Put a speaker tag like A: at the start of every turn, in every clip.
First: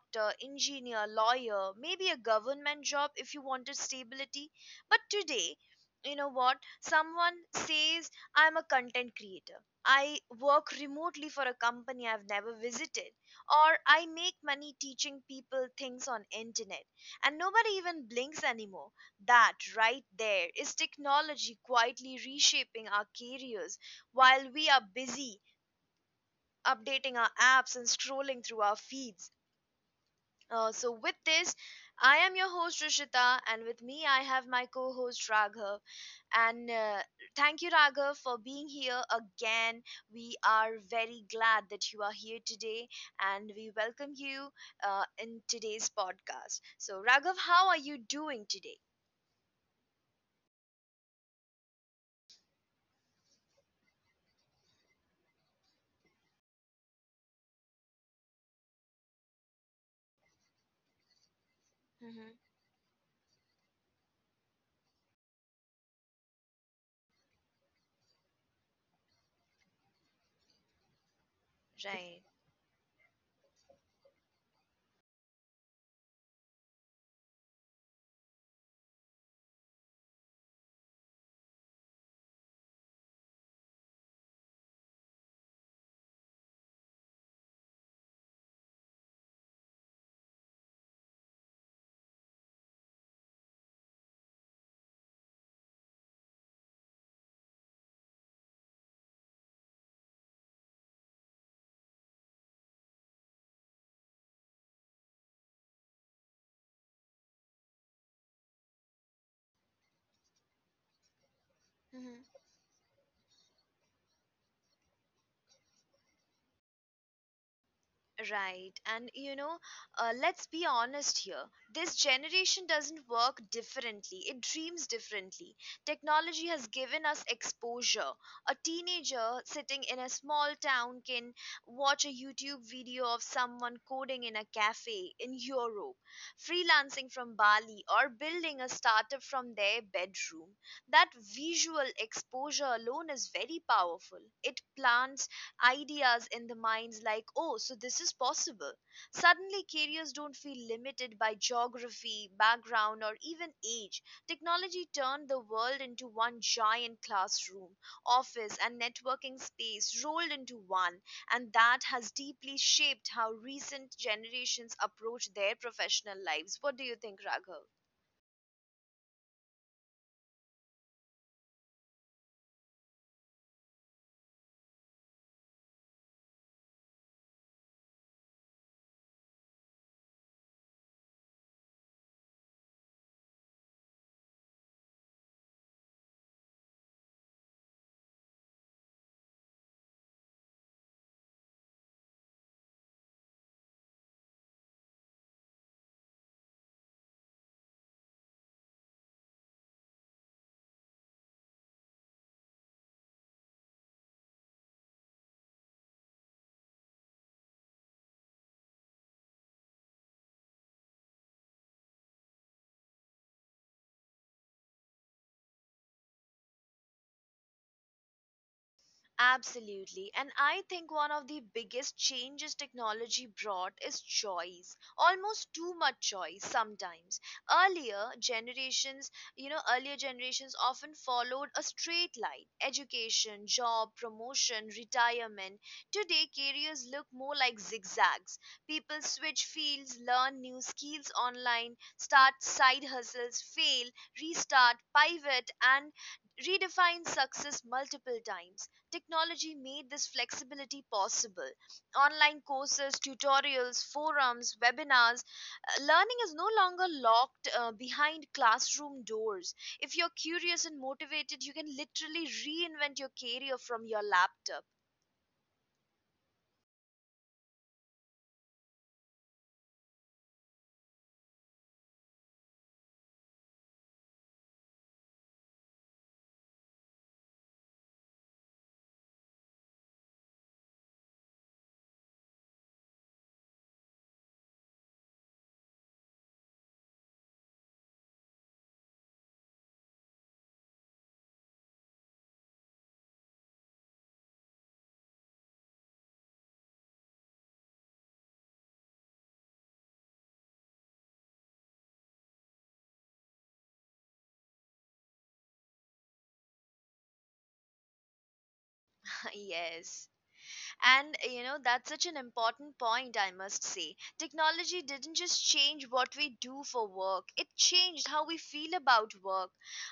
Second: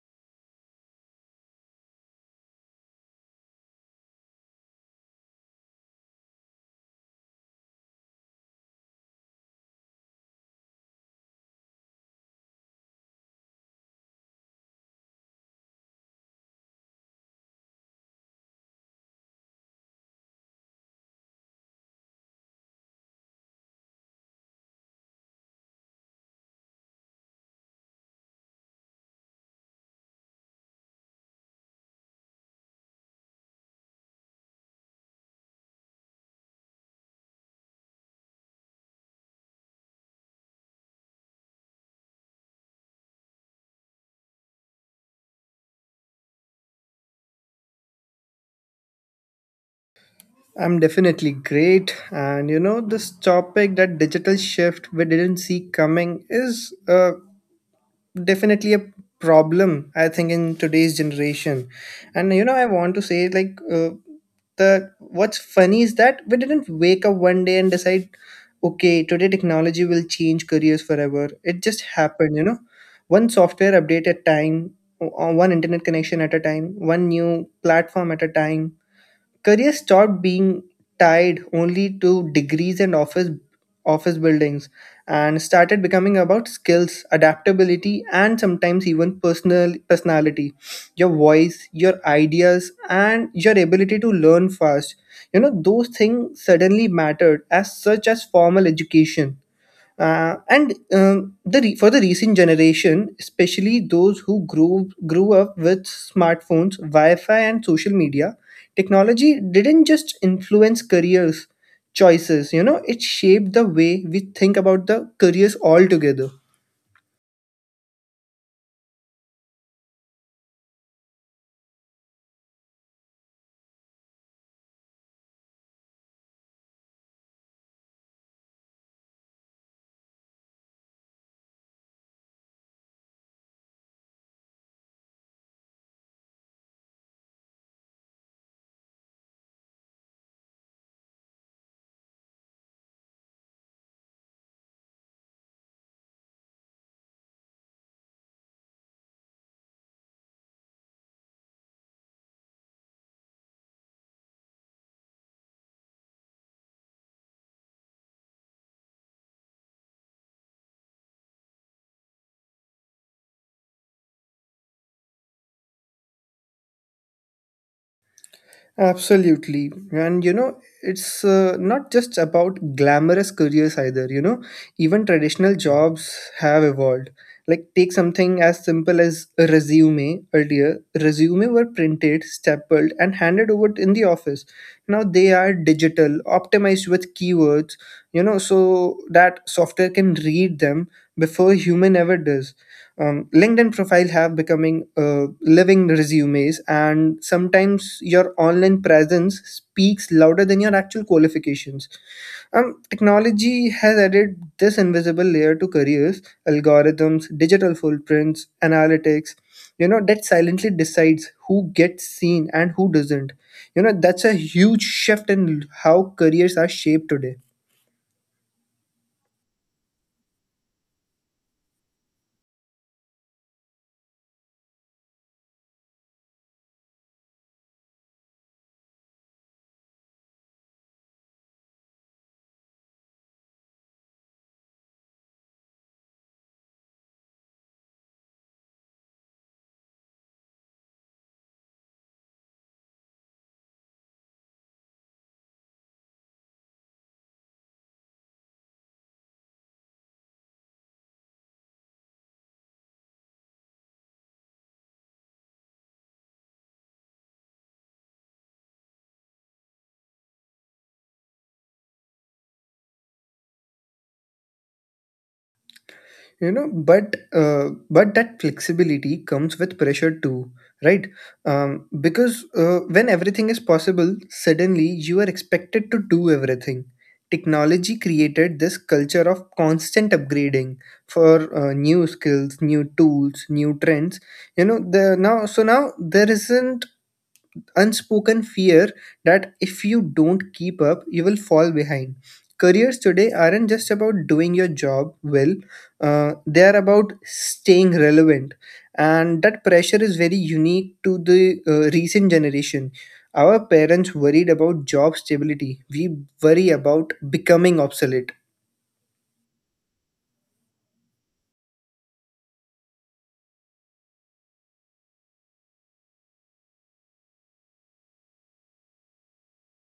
A: doctor, engineer, lawyer, maybe a government job if you wanted stability. But today, you know what someone says? I'm a content creator. I work remotely for a company I've never visited, or I make money teaching people things on internet, and nobody even blinks anymore. That right there is technology quietly reshaping our careers while we are busy updating our apps and scrolling through our feeds. So with this, I am your host Rishita, and with me I have my co-host Raghav, and thank you, Raghav, for being here again. We are very glad that you are here today, and we welcome you in today's podcast. So, Raghav, how are you doing today?
B: I'm definitely great. And you know, this topic that digital shift we didn't see coming is definitely a problem, I think, in today's generation. And
A: Hmm.
B: you know, I want to say, like, the what's funny is that we didn't wake up one day and decide, okay, today technology will change careers forever. It just
A: Right.
B: happened, you know, one software update at a time, one internet connection at a time, one new platform at a time. Career stopped being tied only to degrees and office buildings, and started becoming about skills, adaptability, and sometimes even personality, your voice, your ideas, and your ability to learn fast. You know, those things suddenly mattered as such as formal education. For the recent generation, especially those who grew up with smartphones, wi-fi, and social media, technology didn't just influence careers choices, you know, it shaped the way we think about the careers altogether.
A: Right. And you know, let's be honest here. This generation doesn't work differently, it dreams differently. Technology has given us exposure. A teenager sitting in a small town can watch a YouTube video of someone coding in a cafe in Europe, freelancing from Bali, or building a startup from their bedroom. That visual exposure alone is very powerful. It plants ideas in the minds like, oh, so this is possible. Suddenly, careers don't feel limited by geography, background, or even age. Technology turned the world into one giant classroom, office, and networking space rolled into one, and that has deeply shaped how recent generations approach their professional lives. What do you think, Raghav?
B: Absolutely. And you know, it's not just about glamorous careers either, you know, even traditional jobs have evolved. Like, take something as simple as a resume earlier. Resume were printed, stapled, and handed over in the office. Now they are digital, optimized with keywords, you know, so that software can read them before human ever does. LinkedIn profile have becoming living resumes, and sometimes your online presence speaks louder than your actual qualifications. Technology has added this invisible layer to careers, algorithms, digital footprints, analytics, you know, that silently decides who gets seen and who doesn't. You know, that's a huge shift in how careers are shaped today.
A: Absolutely. And I think one of the biggest changes technology brought is choice. Almost too much choice sometimes. Earlier generations, you know, earlier generations often followed a straight line: education, job, promotion, retirement. Today, careers look more like zigzags. People switch fields, learn new skills online, start side hustles, fail, restart, pivot, and redefine success multiple times. Technology made this flexibility possible. Online courses, tutorials, forums, webinars. Learning is no longer locked behind classroom doors. If you're curious and motivated, you can literally reinvent your career from your laptop.
B: You know, but that flexibility comes with pressure too, right? Because When everything is possible, suddenly you are expected to do everything. Technology created this culture of constant upgrading for new skills, new tools, new trends. You know the now so now there isn't unspoken fear that if you don't keep up, you will fall behind. Careers today aren't just about doing your job well, they are about staying relevant. And that pressure is very unique to the recent generation. Our parents worried about job stability, we worry about becoming obsolete.
A: Yes. And you know, that's such an important point, I must say. Technology didn't just change what we do for work, it changed how we feel about work.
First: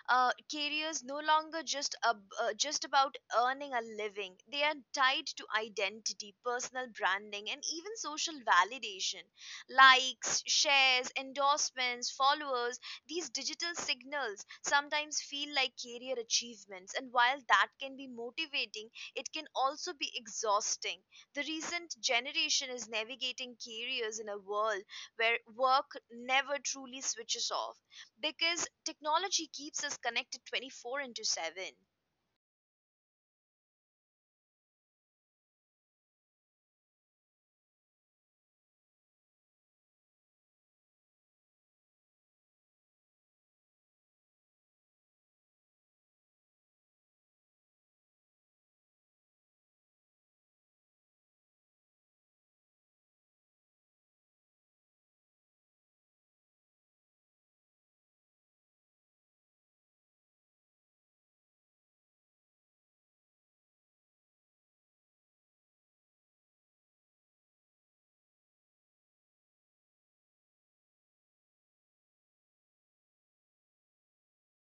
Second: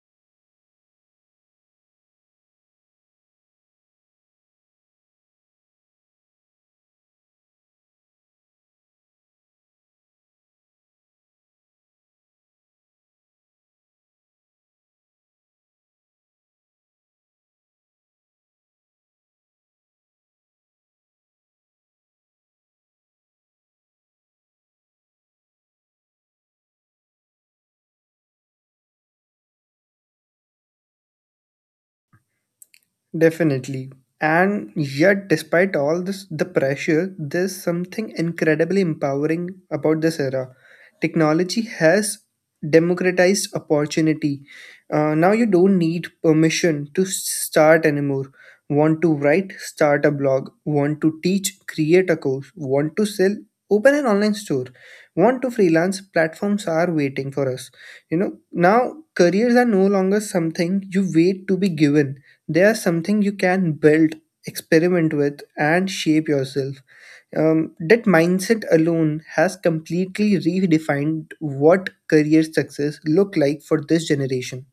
A: Careers no longer just, just about earning a living, they are tied to identity, personal branding, and even social validation. Likes, shares, endorsements, followers, these digital signals sometimes feel like career achievements. And while that can be motivating, it can also be exhausting. The recent generation is navigating careers in a world where work never truly switches off because technology keeps us connected 24 into 7.
B: Definitely. And yet, despite all this, the pressure, there's something incredibly empowering about this era. Technology has democratized opportunity. Now you don't need permission to start anymore. Want to write? Start a blog. Want to teach? Create a course. Want to sell? Open an online store. Want to freelance? Platforms are waiting for us. You know, now careers are no longer something you wait to be given, they are something you can build, experiment with, and shape yourself. That mindset alone has completely redefined what career success look like for this generation.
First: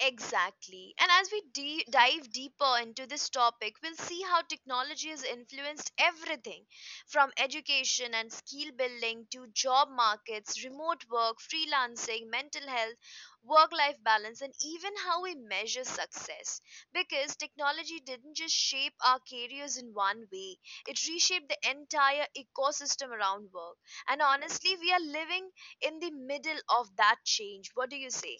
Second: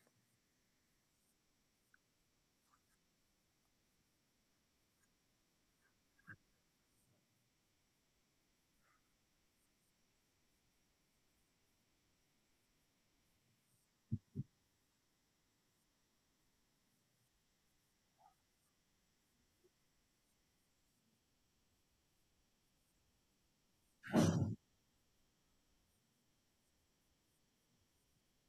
A: Exactly. And as we dive deeper into this topic, we'll see how technology has influenced everything from education and skill building to job markets, remote work, freelancing, mental health, work life balance, and even how we measure success. Because technology didn't just shape our careers in one way, it reshaped the entire ecosystem around work. And honestly, we are living in the middle of that change. What do you say?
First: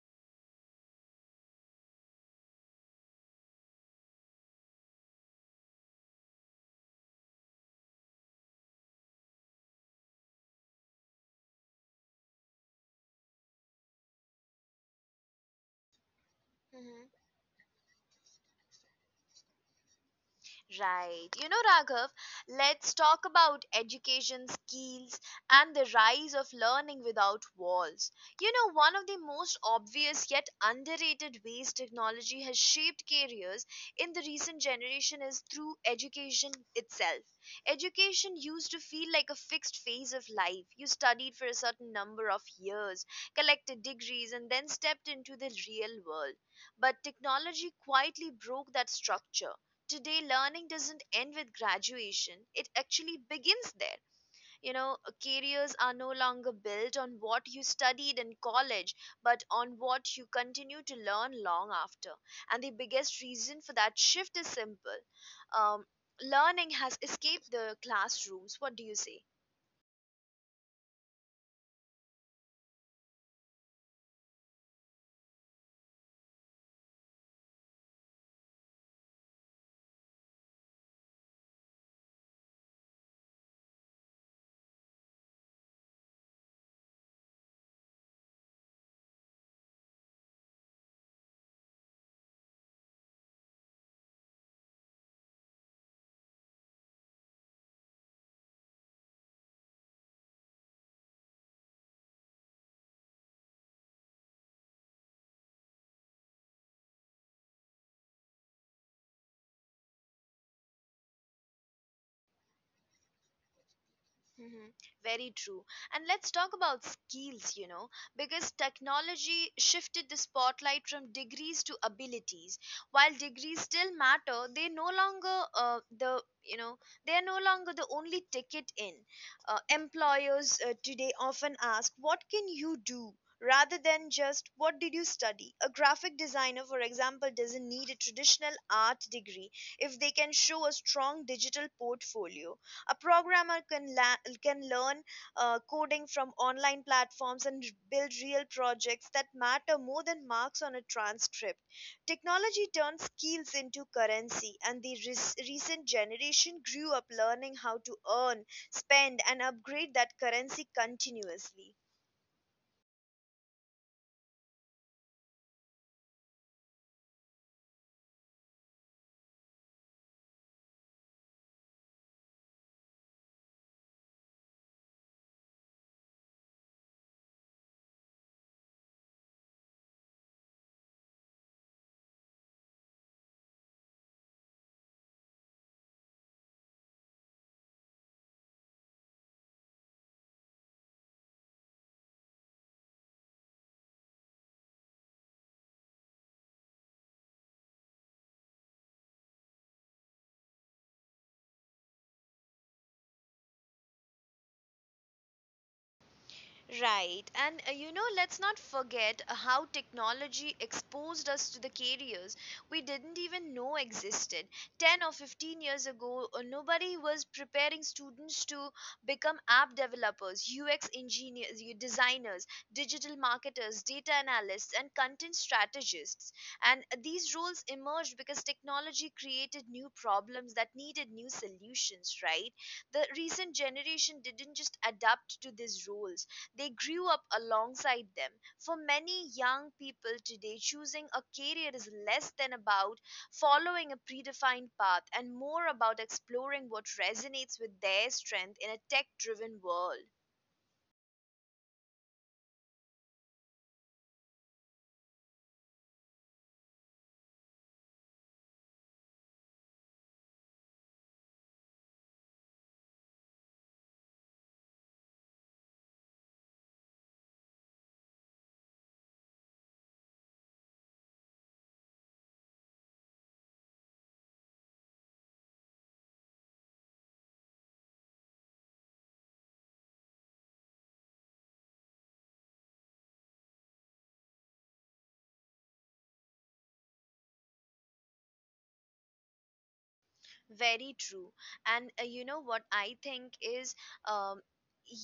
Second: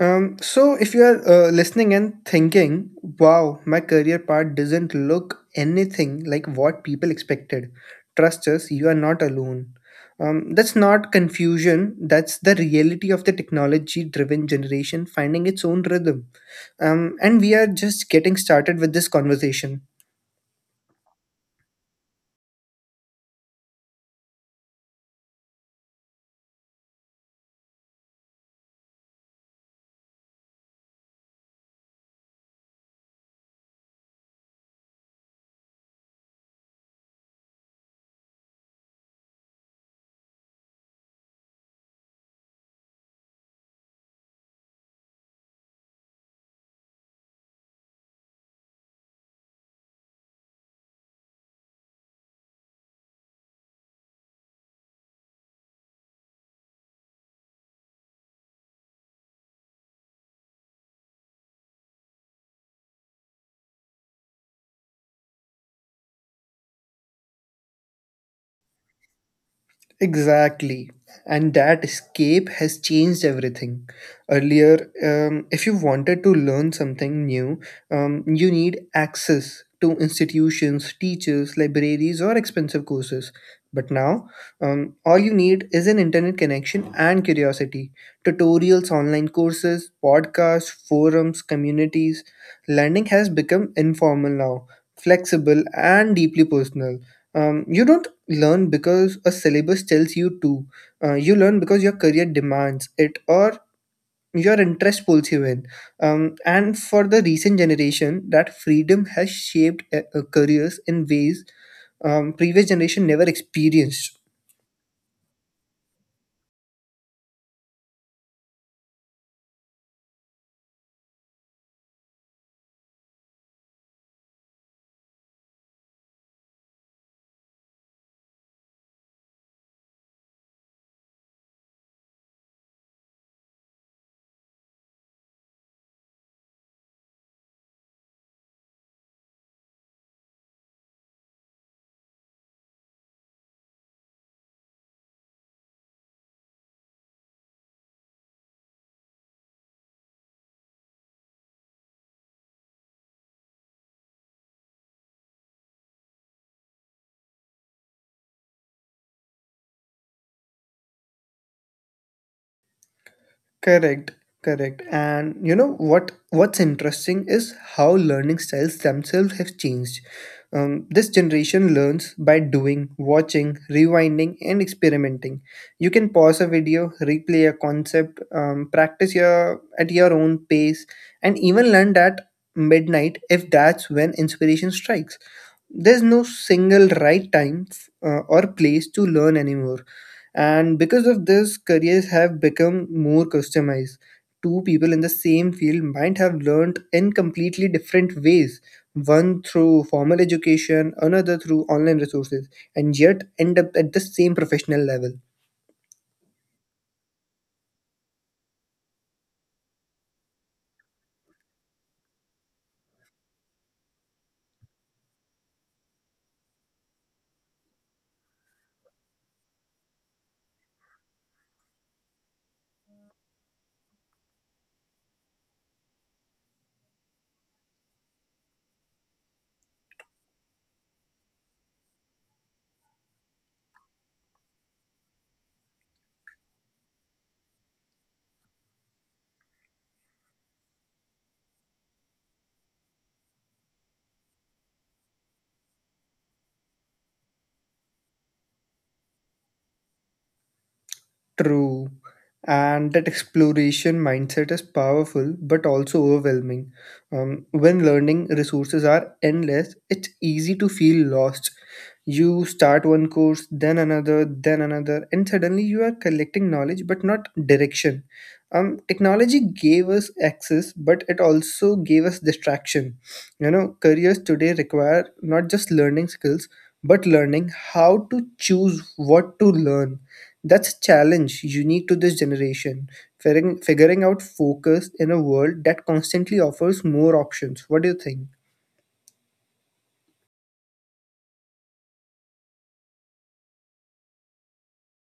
B: So, if you are listening and thinking, wow, my career path doesn't look anything like what people expected, trust us, you are not alone. That's not confusion, that's the reality of the technology driven generation finding its own rhythm. And we are just getting started with this conversation.
A: Right. You know, Raghav, let's talk about education skills and the rise of learning without walls. You know, one of the most obvious yet underrated ways technology has shaped careers in the recent generation is through education itself. Education used to feel like a fixed phase of life. You studied for a certain number of years, collected degrees, and then stepped into the real world. But technology quietly broke that structure. Today learning doesn't end with graduation, it actually begins there, you know. Careers are no longer built on what you studied in college, but on what you continue to learn long after, and the biggest reason for that shift is simple: um, learning has escaped the classrooms. What do you say?
B: Exactly. And that escape has changed everything. Earlier, if you wanted to learn something new, you need access to institutions, teachers, libraries, or expensive courses. But now, all you need is an internet connection and curiosity. Tutorials, online courses, podcasts, forums, communities. Learning has become informal now, flexible, and deeply personal. You don't learn because a syllabus tells you to. You learn because your career demands it, or your interest pulls you in. And for the recent generation, that freedom has shaped careers in ways previous generation never experienced.
A: Mhm. Very true. And let's talk about skills, you know, because technology shifted the spotlight from degrees to abilities. While degrees still matter, they no longer they are no longer the only ticket in. Employers today often ask, "What can you do?" rather than just what did you study. A graphic designer, for example, doesn't need a traditional art degree if they can show a strong digital portfolio. A programmer can learn coding from online platforms and build real projects that matter more than marks on a transcript. Technology turns skills into currency, and the recent generation grew up learning how to earn, spend, and upgrade that currency continuously.
B: Correct, correct. And you know what's interesting is how learning styles themselves have changed. This generation learns by doing, watching, rewinding, and experimenting. You can pause a video, replay a concept, practice your at your own pace, and even learn at midnight if that's when inspiration strikes. There's no single right time or place to learn anymore. And because of this, careers have become more customized. Two people in the same field might have learned in completely different ways, one through formal education, another through online resources, and yet end up at the same professional level.
A: Right, and you know, let's not forget how technology exposed us to the careers we didn't even know existed. 10 or 15 years ago, nobody was preparing students to become app developers, UX engineers, designers, digital marketers, data analysts, and content strategists. And these roles emerged because technology created new problems that needed new solutions, right? The recent generation didn't just adapt to these roles, they grew up alongside them. For many young people today, choosing a career is less than about following a predefined path and more about exploring what resonates with their strength in a tech driven world.
B: True. And that exploration mindset is powerful but also overwhelming. When learning resources are endless, it's easy to feel lost. You start one course, then another, and suddenly you are collecting knowledge but not direction. Technology gave us access, but it also gave us distraction. You know, careers today require not just learning skills, but learning how to choose what to learn. That's a challenge unique to this generation. Figuring, figuring out focus in a world that constantly offers more options. What do you think?
A: Very true. And you know what I think is, um,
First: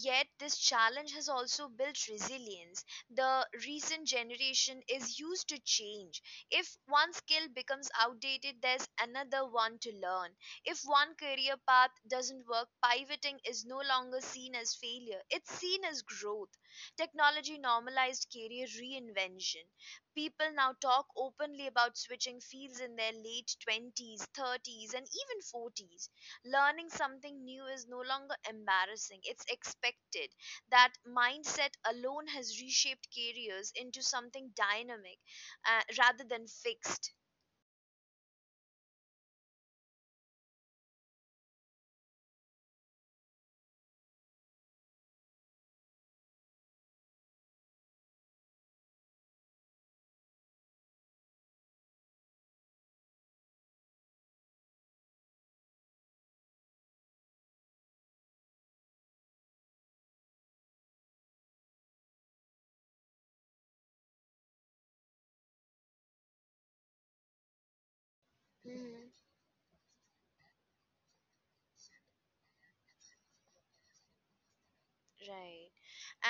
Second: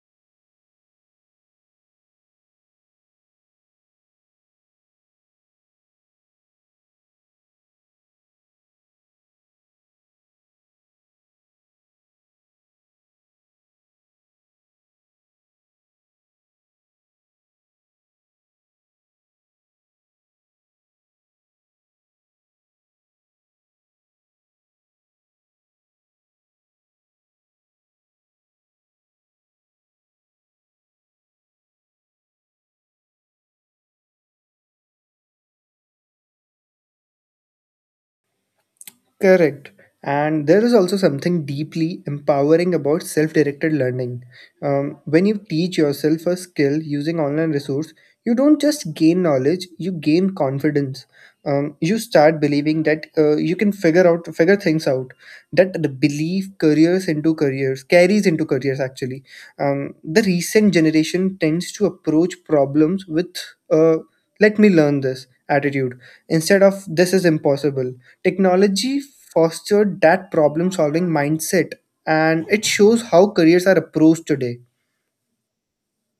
A: yet this challenge has also built resilience. The recent generation is used to change. If one skill becomes outdated, there's another one to learn. If one career path doesn't work, pivoting is no longer seen as failure, it's seen as growth. Technology normalized career reinvention. People now talk openly about switching fields in their late 20s, 30s, and even 40s. Learning something new is no longer embarrassing, it's expected. That mindset alone has reshaped careers into something dynamic rather than fixed.
B: Correct. And there is also something deeply empowering about self directed learning. When you teach yourself a skill using online resource, you don't just gain knowledge, you gain confidence. You start believing that you can figure things out, that the belief careers into careers carries into careers actually. Um, the recent generation tends to approach problems with uh, let me learn this attitude. Instead of this is impossible, technology fostered that problem solving mindset, and it shows how careers are approached today.
A: Right.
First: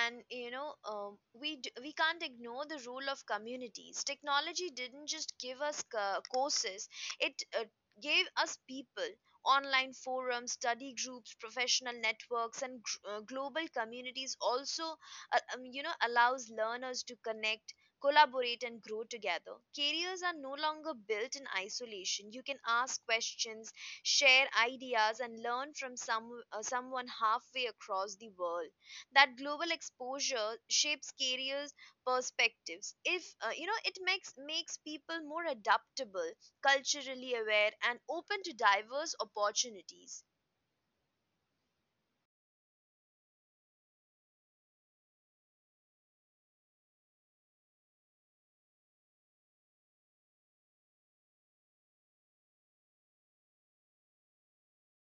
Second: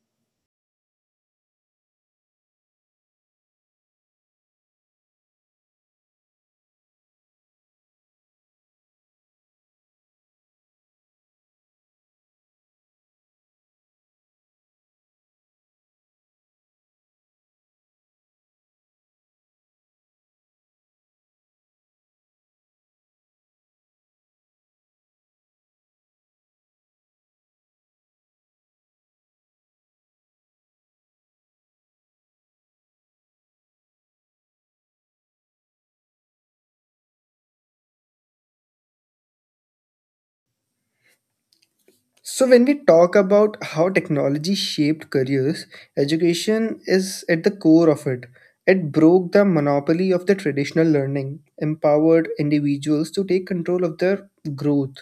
A: And you know, we can't ignore the role of communities. Technology didn't just give us courses; it gave us people, online forums, study groups, professional networks, and global communities. Also, you know, allows learners to connect, collaborate, and grow together. Careers are no longer built in isolation. You can ask questions, share ideas, and learn from someone halfway across the world. That global exposure shapes careers perspectives. If you know, it makes people more adaptable, culturally aware, and open to diverse opportunities.
B: So, when we talk about how technology shaped careers, education is at the core of it. It broke the monopoly of the traditional learning, empowered individuals to take control of their growth,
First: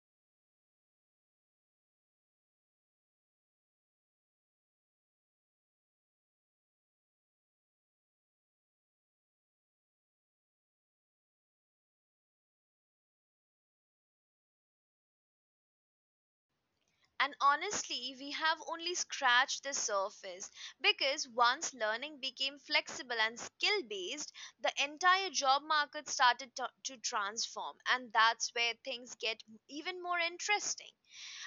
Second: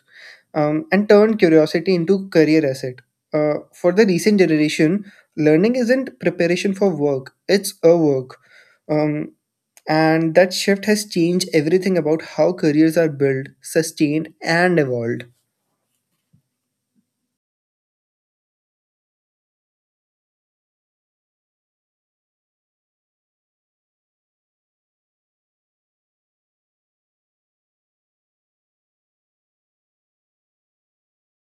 B: and turned curiosity into career asset. For the recent generation, learning isn't preparation for work; it's a work. Um, and that shift has changed everything about how careers are built, sustained, and evolved.
A: And honestly we have only scratched the surface, because once learning became flexible and skill based, the entire job market started to transform, and that's where things get even more interesting.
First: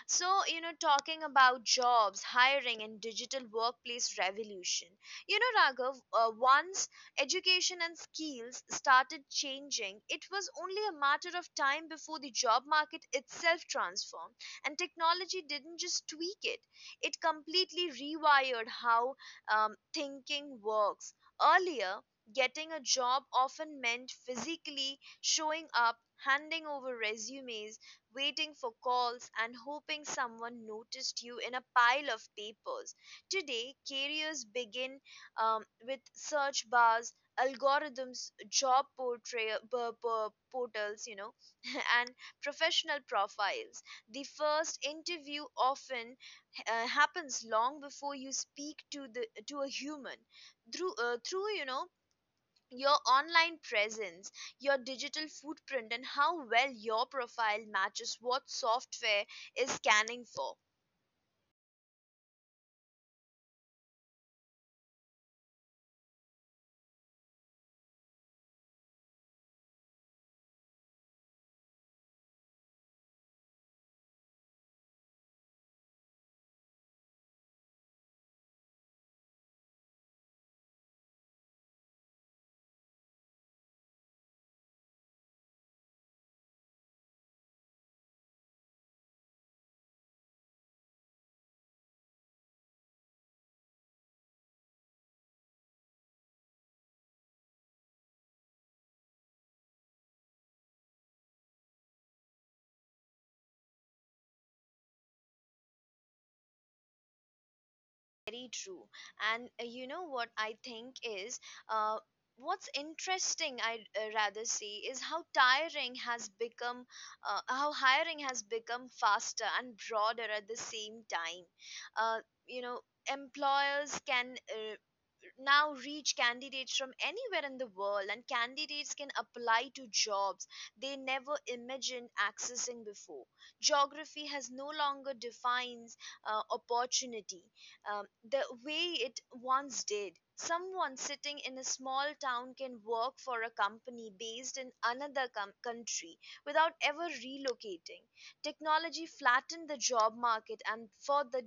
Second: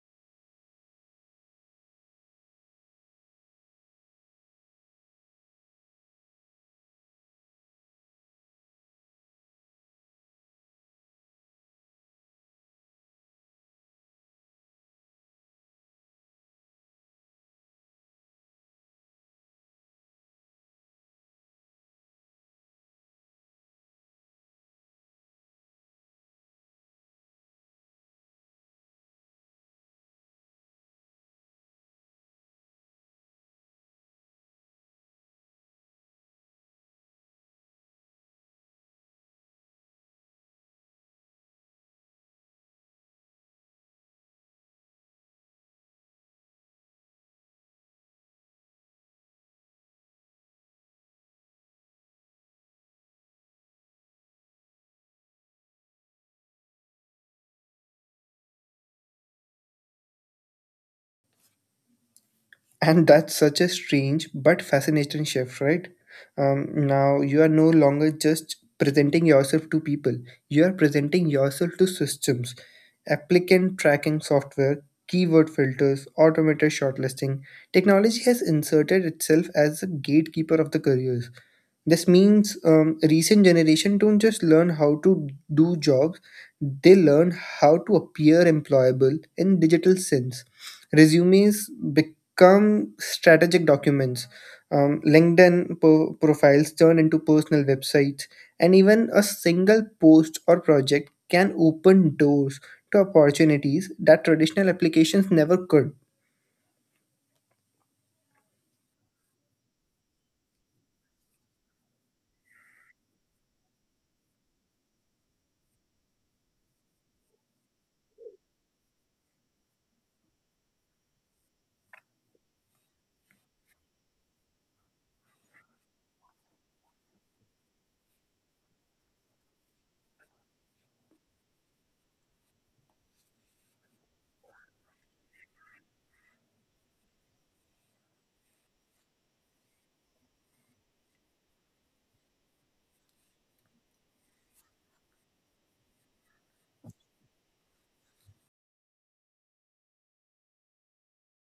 A: So, you know, talking about jobs, hiring, and digital workplace revolution. You know, Raghav, once education and skills started changing, it was only a matter of time before the job market itself transformed. And technology didn't just tweak it, it completely rewired how thinking works. Earlier, getting a job often meant physically showing up, handing over resumes, waiting for calls, and hoping someone noticed you in a pile of papers. Today, careers begin with search bars, algorithms, job portray- p- p- portals, you know, and professional profiles. The first interview often happens long before you speak to the to a human through your online presence, your digital footprint, and how well your profile matches what software is scanning for.
B: And that's such a strange but fascinating shift, right? Now you are no longer just presenting yourself to people, you are presenting yourself to systems, applicant tracking software, keyword filters, automated shortlisting. Technology has inserted itself as a gatekeeper of the careers. This means recent generation don't just learn how to do jobs, they learn how to appear employable in digital sense. Resumes become strategic documents. LinkedIn profiles turn into personal websites, and even a single post or project can open doors to opportunities that traditional applications never could.
A: Very true. And you know what I think is. Uh, What's interesting, I'd rather say, is how how hiring has become faster and broader at the same time. Uh, you know, employers can now reach candidates from anywhere in the world, and candidates can apply to jobs they never imagined accessing before. Geography has no longer defines opportunity um, the way it once did. Someone sitting in a small town can work for a company based in another country without ever relocating. Technology flattened the job market, and for the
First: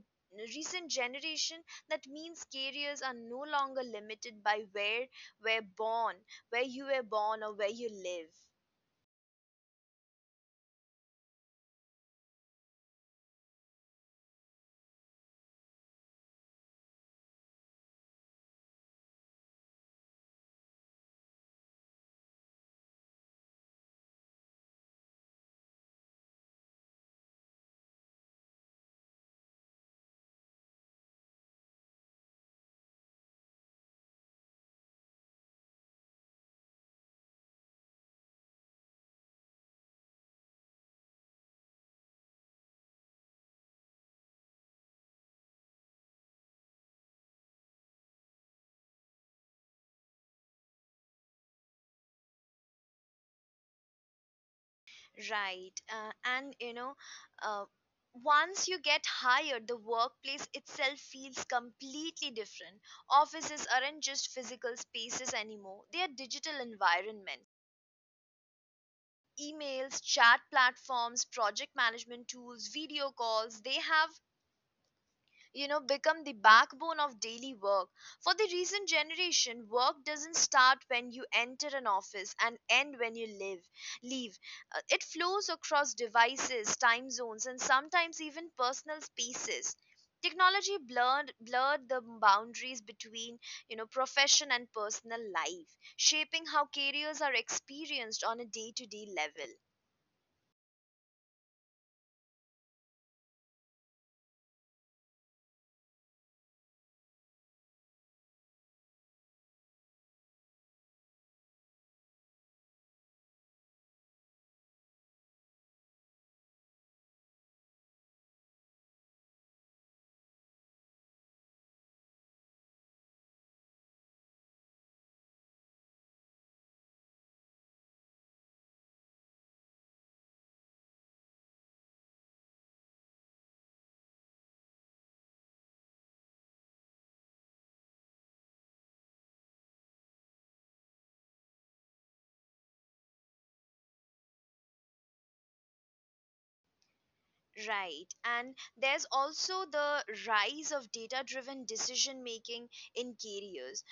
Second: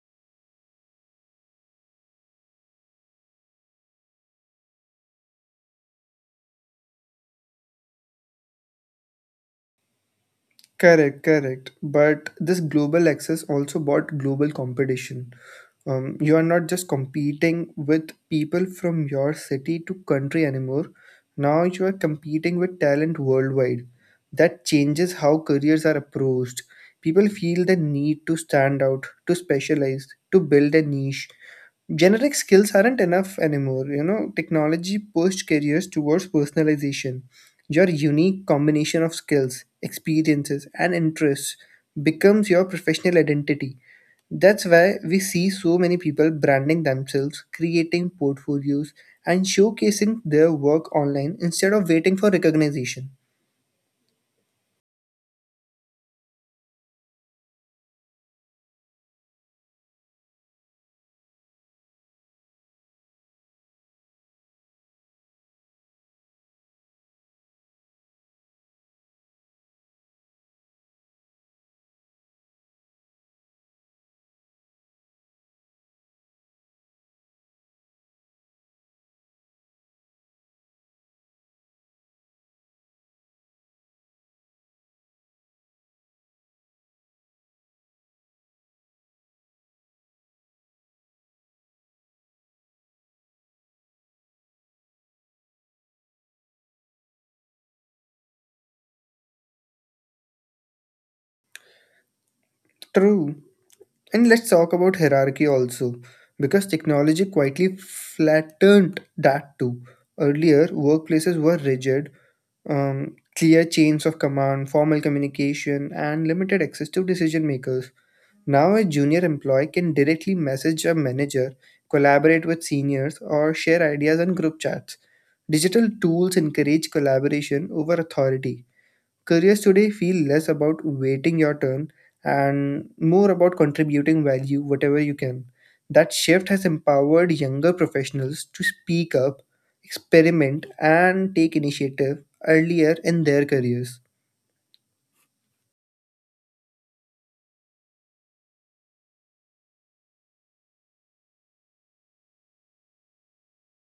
A: recent generation, that means careers are no longer limited by where we're born, where you were born, or where you live.
B: Correct. But this global access also brought global competition. You are not just competing with people from your city to country anymore. Now you are competing with talent worldwide. That changes how careers are approached. People feel the need to stand out, to specialize, to build a niche. Generic skills aren't enough anymore. You know, technology pushed careers towards personalization. Your unique combination of skills, experiences, and interests becomes your professional identity. That's why we see so many people branding themselves, creating portfolios, and showcasing their work online instead of waiting for recognition.
A: Right. And you know, uh, once you get hired, the workplace itself feels completely different. Offices aren't just physical spaces anymore, they are digital environments. Emails, chat platforms, project management tools, video calls, they have, you know, become the backbone of daily work. For the recent generation, work doesn't start when you enter an office and end when you live leave. It flows across devices, time zones, and sometimes even personal spaces. Technology blurred the boundaries between, you know, profession and personal life, shaping how careers are experienced on a day to day level.
B: True. And let's talk about hierarchy also, because technology quietly flattened that too. Earlier, workplaces were rigid, clear chains of command, formal communication, and limited access to decision makers. Now, a junior employee can directly message a manager, collaborate with seniors, or share ideas on group chats. Digital tools encourage collaboration over authority. Careers today feel less about waiting your turn and more about contributing value whatever you can. That shift has empowered younger professionals to speak up, experiment, and take initiative earlier in their careers.
A: Right. And there's also the rise of data driven decision making in careers.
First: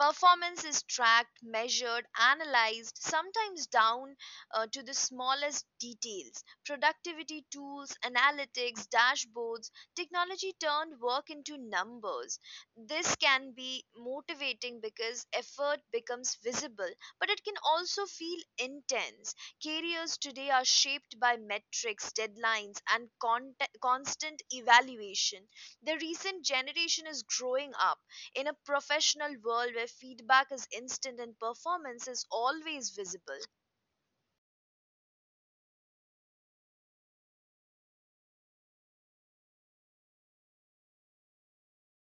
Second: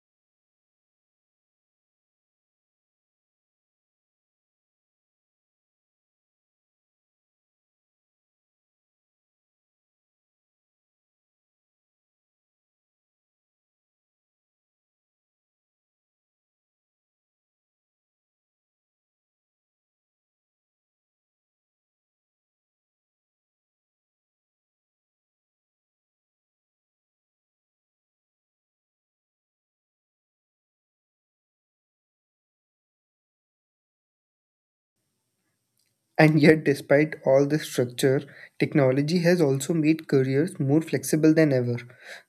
A: Performance is tracked, measured, analyzed, sometimes down to the smallest details. Productivity tools, analytics, dashboards, technology turned work into numbers. This can be motivating because effort becomes visible, but it can also feel intense. Careers today are shaped by metrics, deadlines, and constant evaluation. The recent generation is growing up in a professional world where feedback is instant and performance is always visible.
B: And yet, despite all this structure, technology has also made careers more flexible than ever.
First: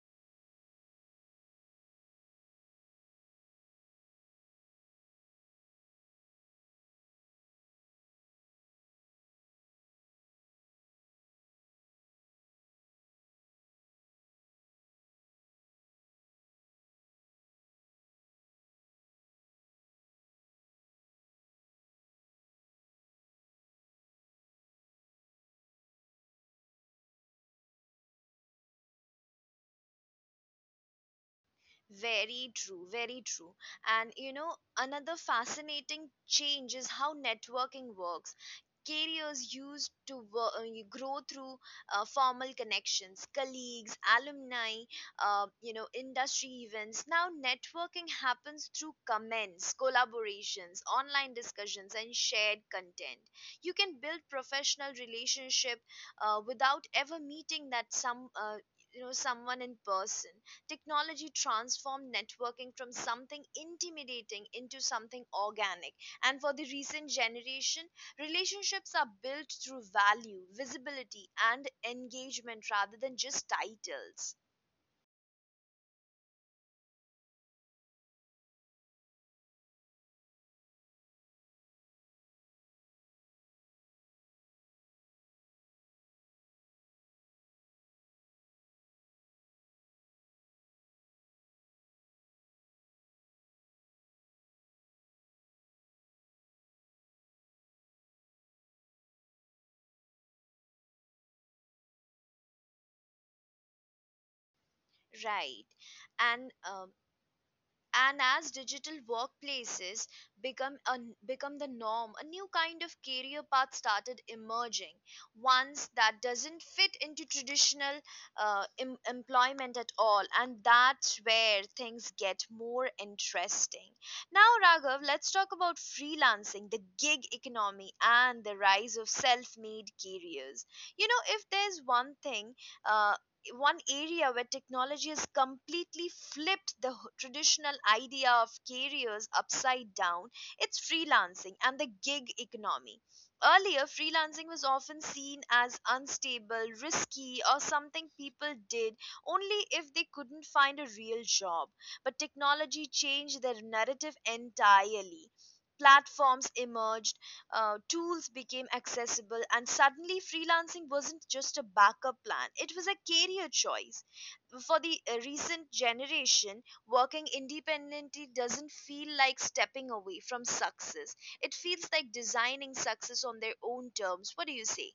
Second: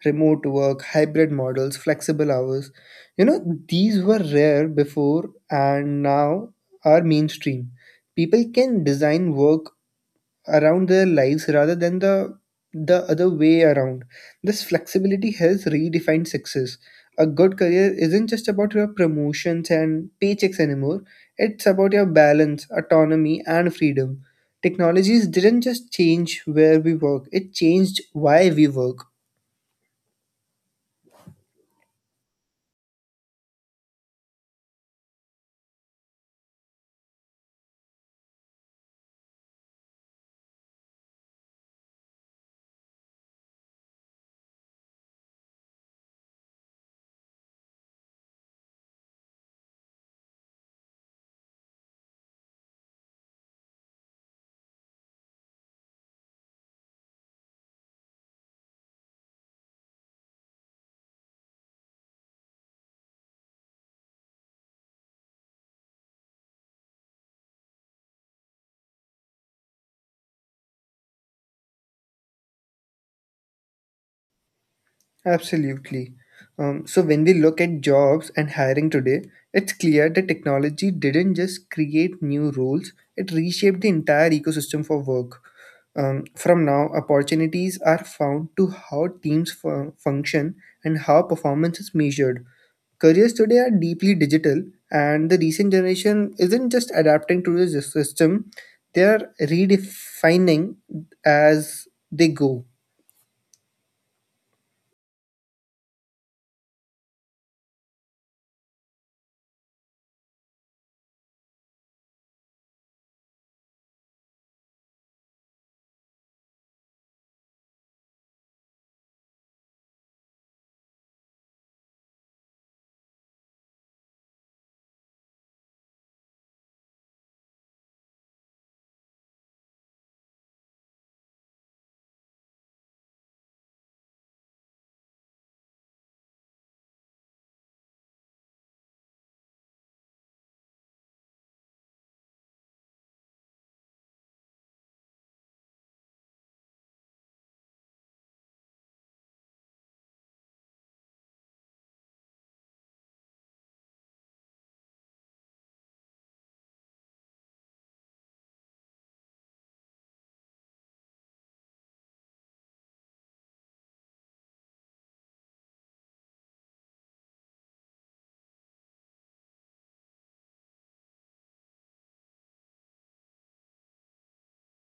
B: Remote work, hybrid models, flexible hours. You know, these were rare before and now are mainstream. People can design work around their lives rather than the other way around. This flexibility has redefined success. A good career isn't just about your promotions and paychecks anymore. It's about your balance, autonomy, and freedom. Technologies didn't just change where we work, it changed why we work.
A: Very true, very true. And you know, another fascinating change is how networking works. Careers used to you grow through formal connections, colleagues, alumni, industry events. Now, networking happens through comments, collaborations, online discussions, and shared content. You can build professional relationship without ever meeting that some you know someone in person. Technology transformed networking from something intimidating into something organic. And for the recent generation, relationships are built through value, visibility, and engagement rather than just titles.
B: Absolutely. So when we look at jobs and hiring today, it's clear that technology didn't just create new roles, it reshaped the entire ecosystem for work. From now, opportunities are found to how teams function and how performance is measured. Careers today are deeply digital, and the recent generation isn't just adapting to the system, they are redefining as they go.
A: Right. And um, and as digital workplaces become a, become the norm, a new kind of career path started emerging, ones that doesn't fit into traditional employment at all, and that's where things get more interesting. Now, Raghav, let's talk about freelancing, the gig economy, and the rise of self-made careers. You know, if there's one thing, uh, one area where technology has completely flipped the traditional idea of careers upside down, it's freelancing and the gig economy. Earlier, freelancing was often seen as unstable, risky, or something people did only if they couldn't find a real job, but technology changed their narrative entirely. Platforms emerged, tools became accessible, and suddenly freelancing wasn't just a backup plan, it was a career choice. For the recent generation, working independently doesn't feel like stepping away from success, it feels like designing success on their own terms. What do you say?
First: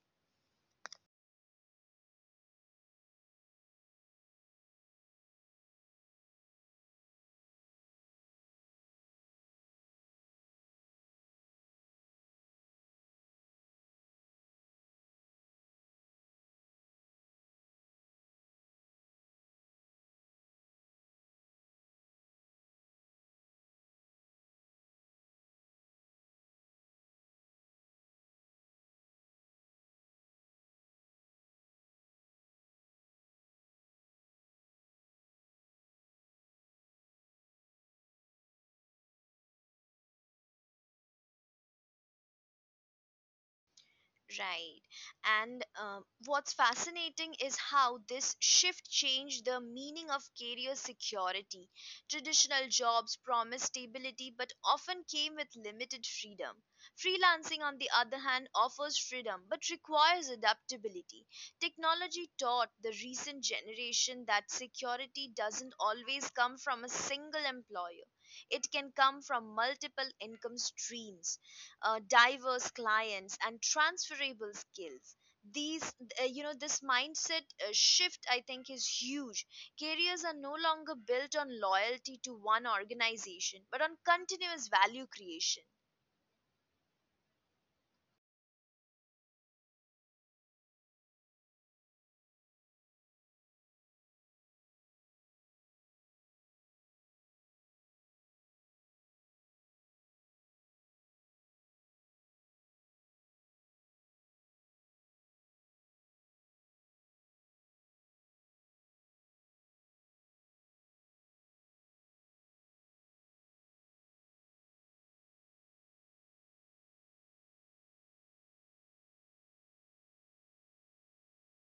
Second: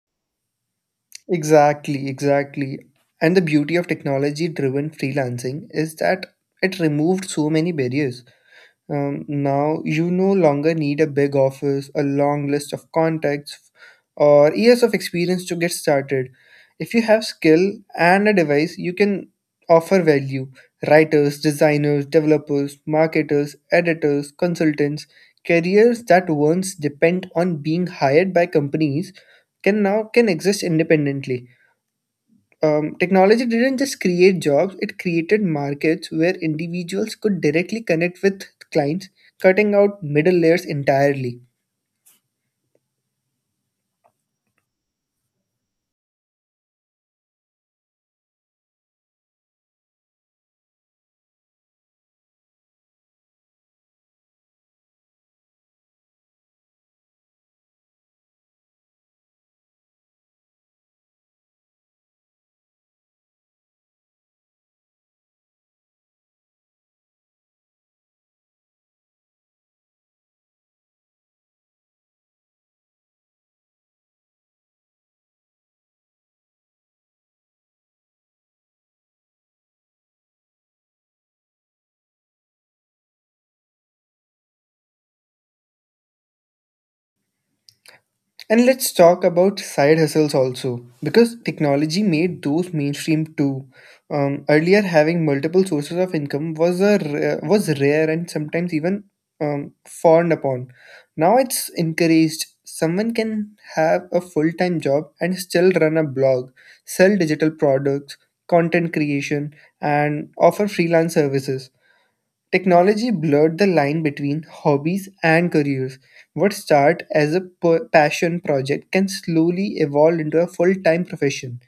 B: Exactly. And the beauty of technology driven freelancing is that it removed so many barriers. Now you no longer need a big office, a long list of contacts, or years of experience to get started. If you have skill and a device, you can offer value. Writers, designers, developers, marketers, editors, consultants, careers that once depend on being hired by companies can now can exist independently. Technology didn't just create jobs, it created markets where individuals could directly connect with clients, cutting out middle layers entirely.
A: Right. And what's fascinating is how this shift changed the meaning of career security. Traditional jobs promise stability but often came with limited freedom. Freelancing, on the other hand, offers freedom but requires adaptability. Technology taught the recent generation that security doesn't always come from a single employer, it can come from multiple income streams, diverse clients, and transferable skills. These you know This mindset shift, I think, is huge. Careers are no longer built on loyalty to one organization but on continuous value creation.
B: And let's talk about side hustles also, because technology made those mainstream too. Earlier, having multiple sources of income was rare and sometimes even fawned upon. Now it's encouraged. Someone can have a full time job and still run a blog, sell digital products, content creation, and offer freelance services. Technology blurred the line between hobbies and careers. What starts as a passion project can slowly evolve into a full time profession,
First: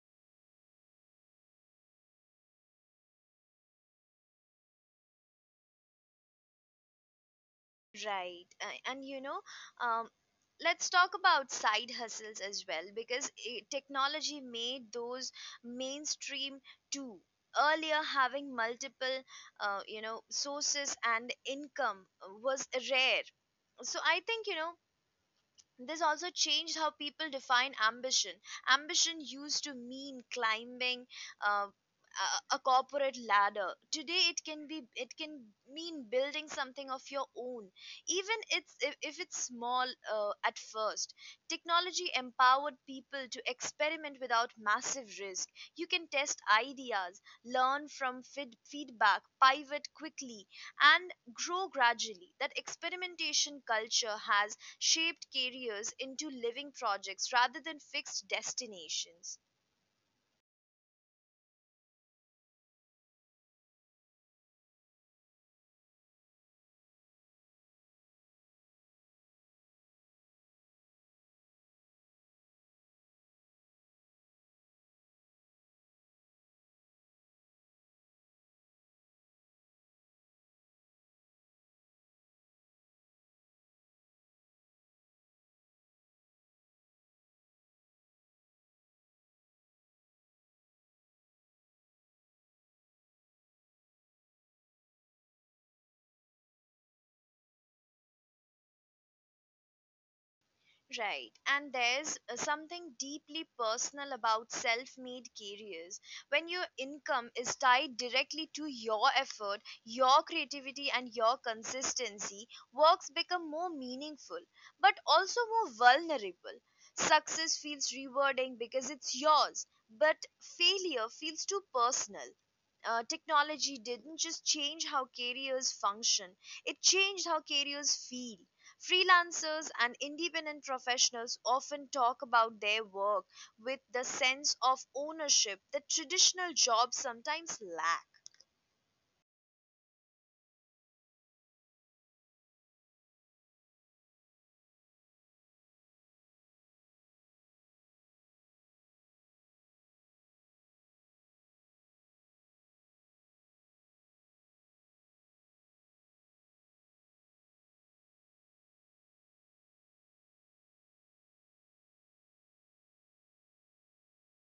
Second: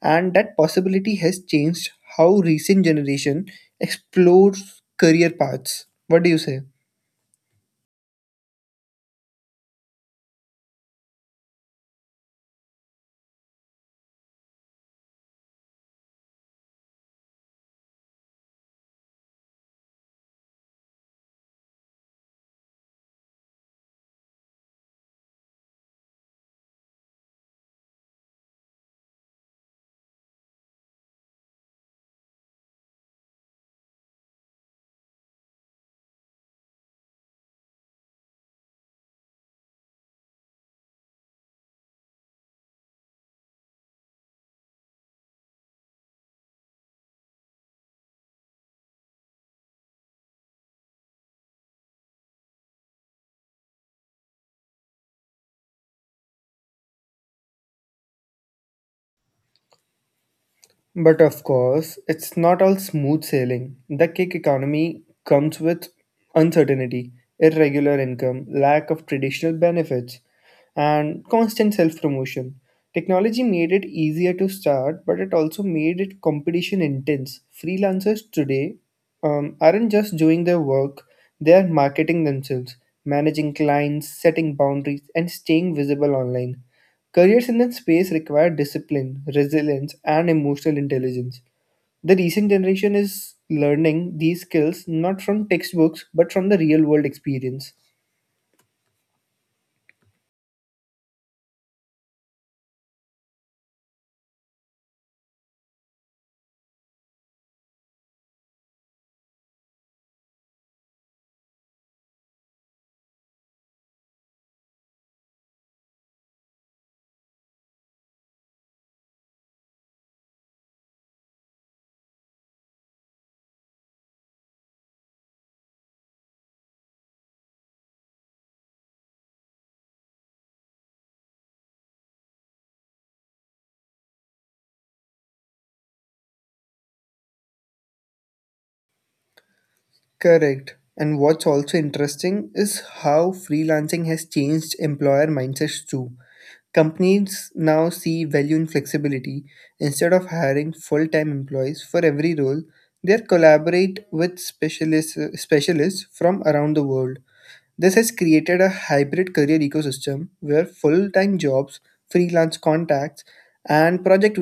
B: and that possibility has changed how recent generation explores career paths. What do you say?
A: Right. Um, let's talk about side hustles as well, because technology made those mainstream too. Earlier, having multiple, sources and income was rare. So I think, you know, this also changed how people define ambition. Ambition used to mean climbing a corporate ladder. Today, it can mean building something of your own, even it's if it's small at first. Technology empowered people to experiment without massive risk. You can test ideas, learn from feedback, pivot quickly, and grow gradually. That experimentation culture has shaped careers into living projects rather than fixed destinations.
B: But of course, it's not all smooth sailing. The gig economy comes with uncertainty, irregular income, lack of traditional benefits, and constant self promotion. Technology made it easier to start, but it also made it competition intense. Freelancers today aren't just doing their work, they are marketing themselves, managing clients, setting boundaries, and staying visible online. Careers in that space require discipline, resilience, and emotional intelligence. The recent generation is learning these skills not from textbooks but from the real world experience.
A: Right. And there's something deeply personal about self made careers. When your income is tied directly to your effort, your creativity, and your consistency, works become more meaningful but also more vulnerable. Success feels rewarding because it's yours, but failure feels too personal. Technology didn't just change how careers function, it changed how careers feel. Freelancers and independent professionals often talk about their work with the sense of ownership that traditional jobs sometimes lack.
B: Correct. And what's also interesting is how freelancing has changed employer mindsets too. Companies now see value in flexibility. Instead of hiring full time employees for every role, they collaborate with specialists, specialists from around the world. This has created a hybrid career ecosystem where full time jobs, freelance contacts, and project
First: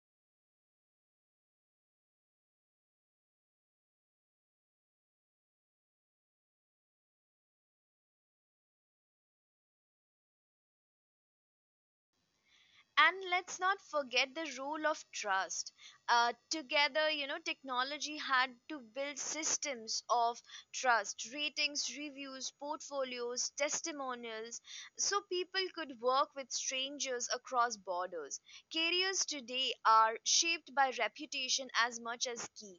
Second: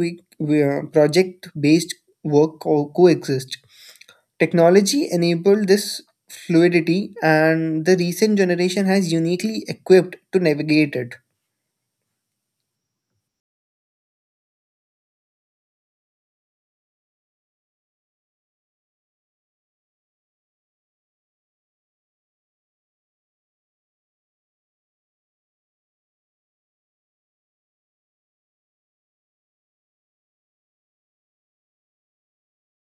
B: based work coexist. Technology enabled this fluidity, and the recent generation has uniquely equipped to navigate it.
A: And let's not forget the role of trust. Together you know Technology had to build systems of trust: ratings, reviews, portfolios, testimonials, so people could work with strangers across borders. Careers today are shaped by reputation as much as skill.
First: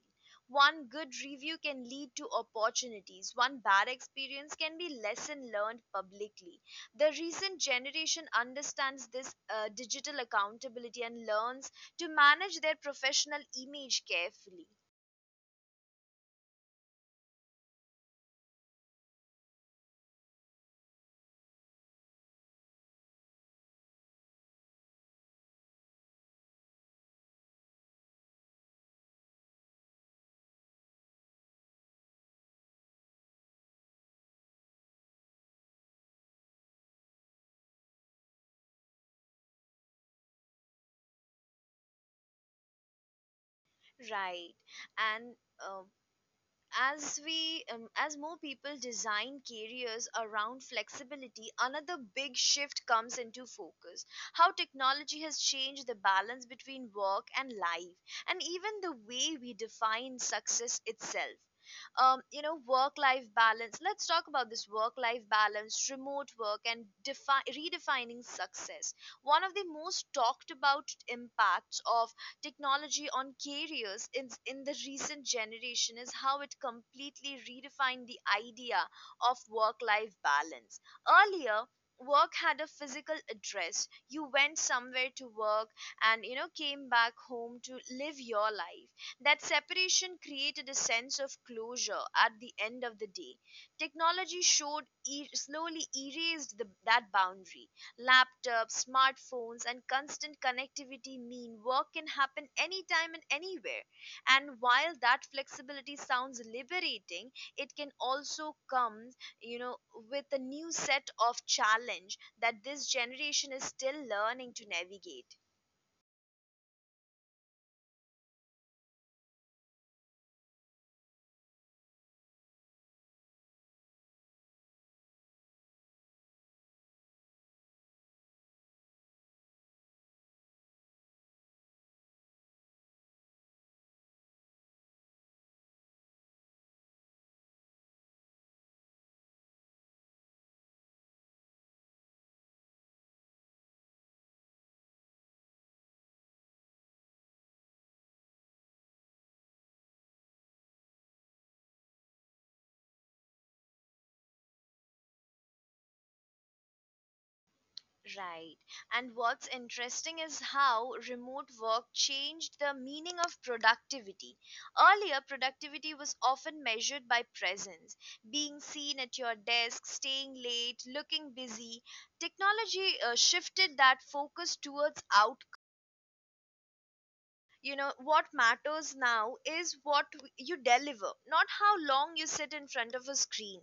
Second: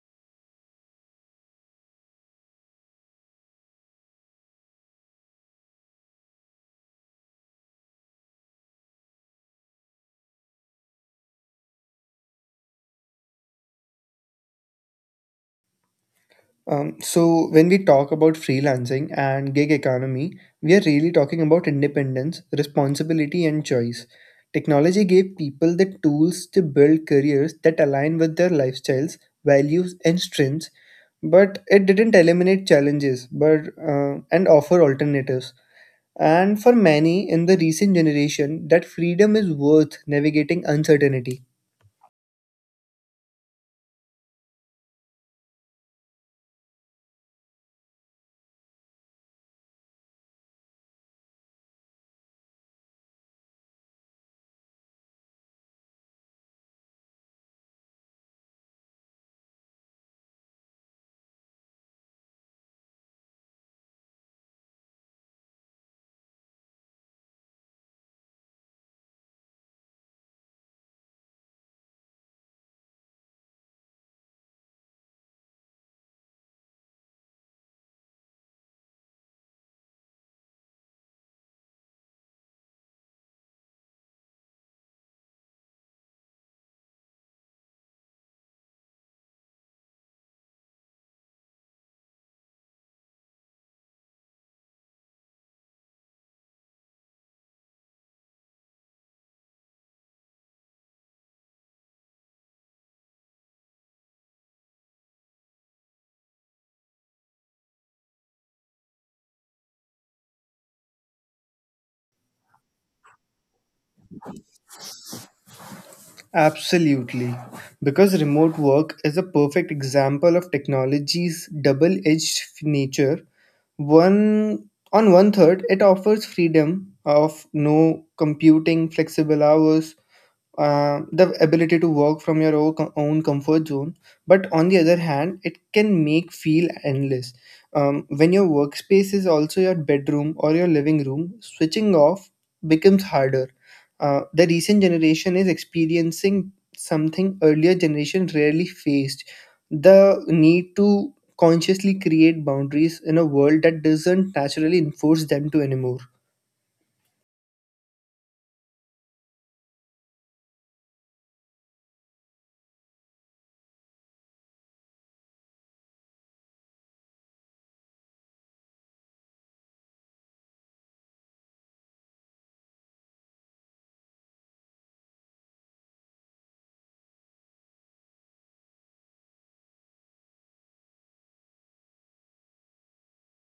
A: One good review can lead to opportunities, one bad experience can be lesson learned publicly. The recent generation understands this digital accountability and learns to manage their professional image carefully.
B: So, when we talk about freelancing and gig economy, we are really talking about independence, responsibility, and choice. Technology gave people the tools to build careers that align with their lifestyles, values, and strengths, but it didn't eliminate challenges but and offer alternatives. And for many in the recent generation, that freedom is worth navigating uncertainty.
A: Right. And uh, as more people design careers around flexibility, another big shift comes into focus: how technology has changed the balance between work and life, and even the way we define success itself. You know work life balance Let's talk about this. Work life balance, remote work, and redefining success. One of the most talked about impacts of technology on carriers in the recent generation is how it completely redefined the idea of work life balance. Earlier, work had a physical address. You went somewhere to work and, you know, came back home to live your life. That separation created a sense of closure at the end of the day. Technology slowly erased that boundary. Laptops, smartphones, and constant connectivity mean work can happen anytime and anywhere. And while that flexibility sounds liberating, it can also come, you know, with a new set of challenge that this generation is still learning to navigate.
B: Absolutely. Because remote work is a perfect example of technology's double edged nature. One on one third, it offers freedom of no computing, flexible hours, the ability to work from your own, own comfort zone, but on the other hand it can make feel endless. When your workspace is also your bedroom or your living room, switching off becomes harder. The recent generation is experiencing something earlier generation rarely faced, the need to consciously create boundaries in a world that doesn't naturally enforce them to anymore.
A: Right. And what's interesting is how remote work changed the meaning of productivity. Earlier, productivity was often measured by presence, being seen at your desk, staying late, looking busy. Technology shifted that focus towards outcome. You know, what matters now is what you deliver, not how long you sit in front of a screen.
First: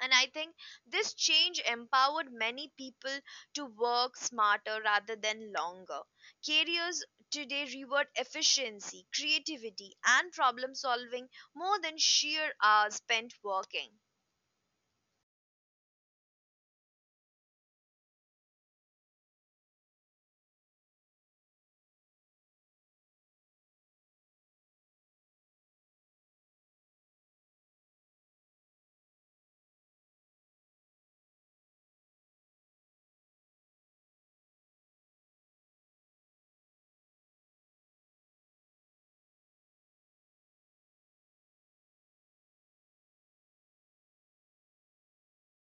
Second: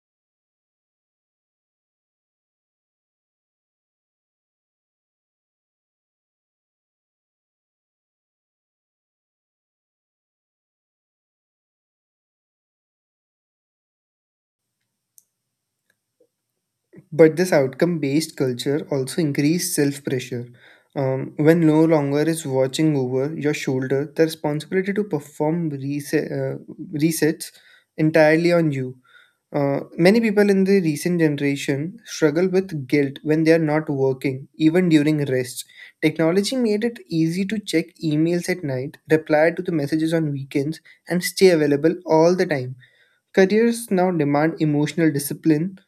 A: And I think this change empowered many people to work smarter rather than longer. Careers today reward efficiency, creativity, and problem solving more than sheer hours spent working.
B: But this outcome based culture also increased self pressure. When no longer is watching over your shoulder, the responsibility to perform resets entirely on you. Many people in the recent generation struggle with guilt when they are not working, even during rest. Technology made it easy to check emails at night, reply to the messages on weekends, and stay available all the time. Careers now demand emotional discipline,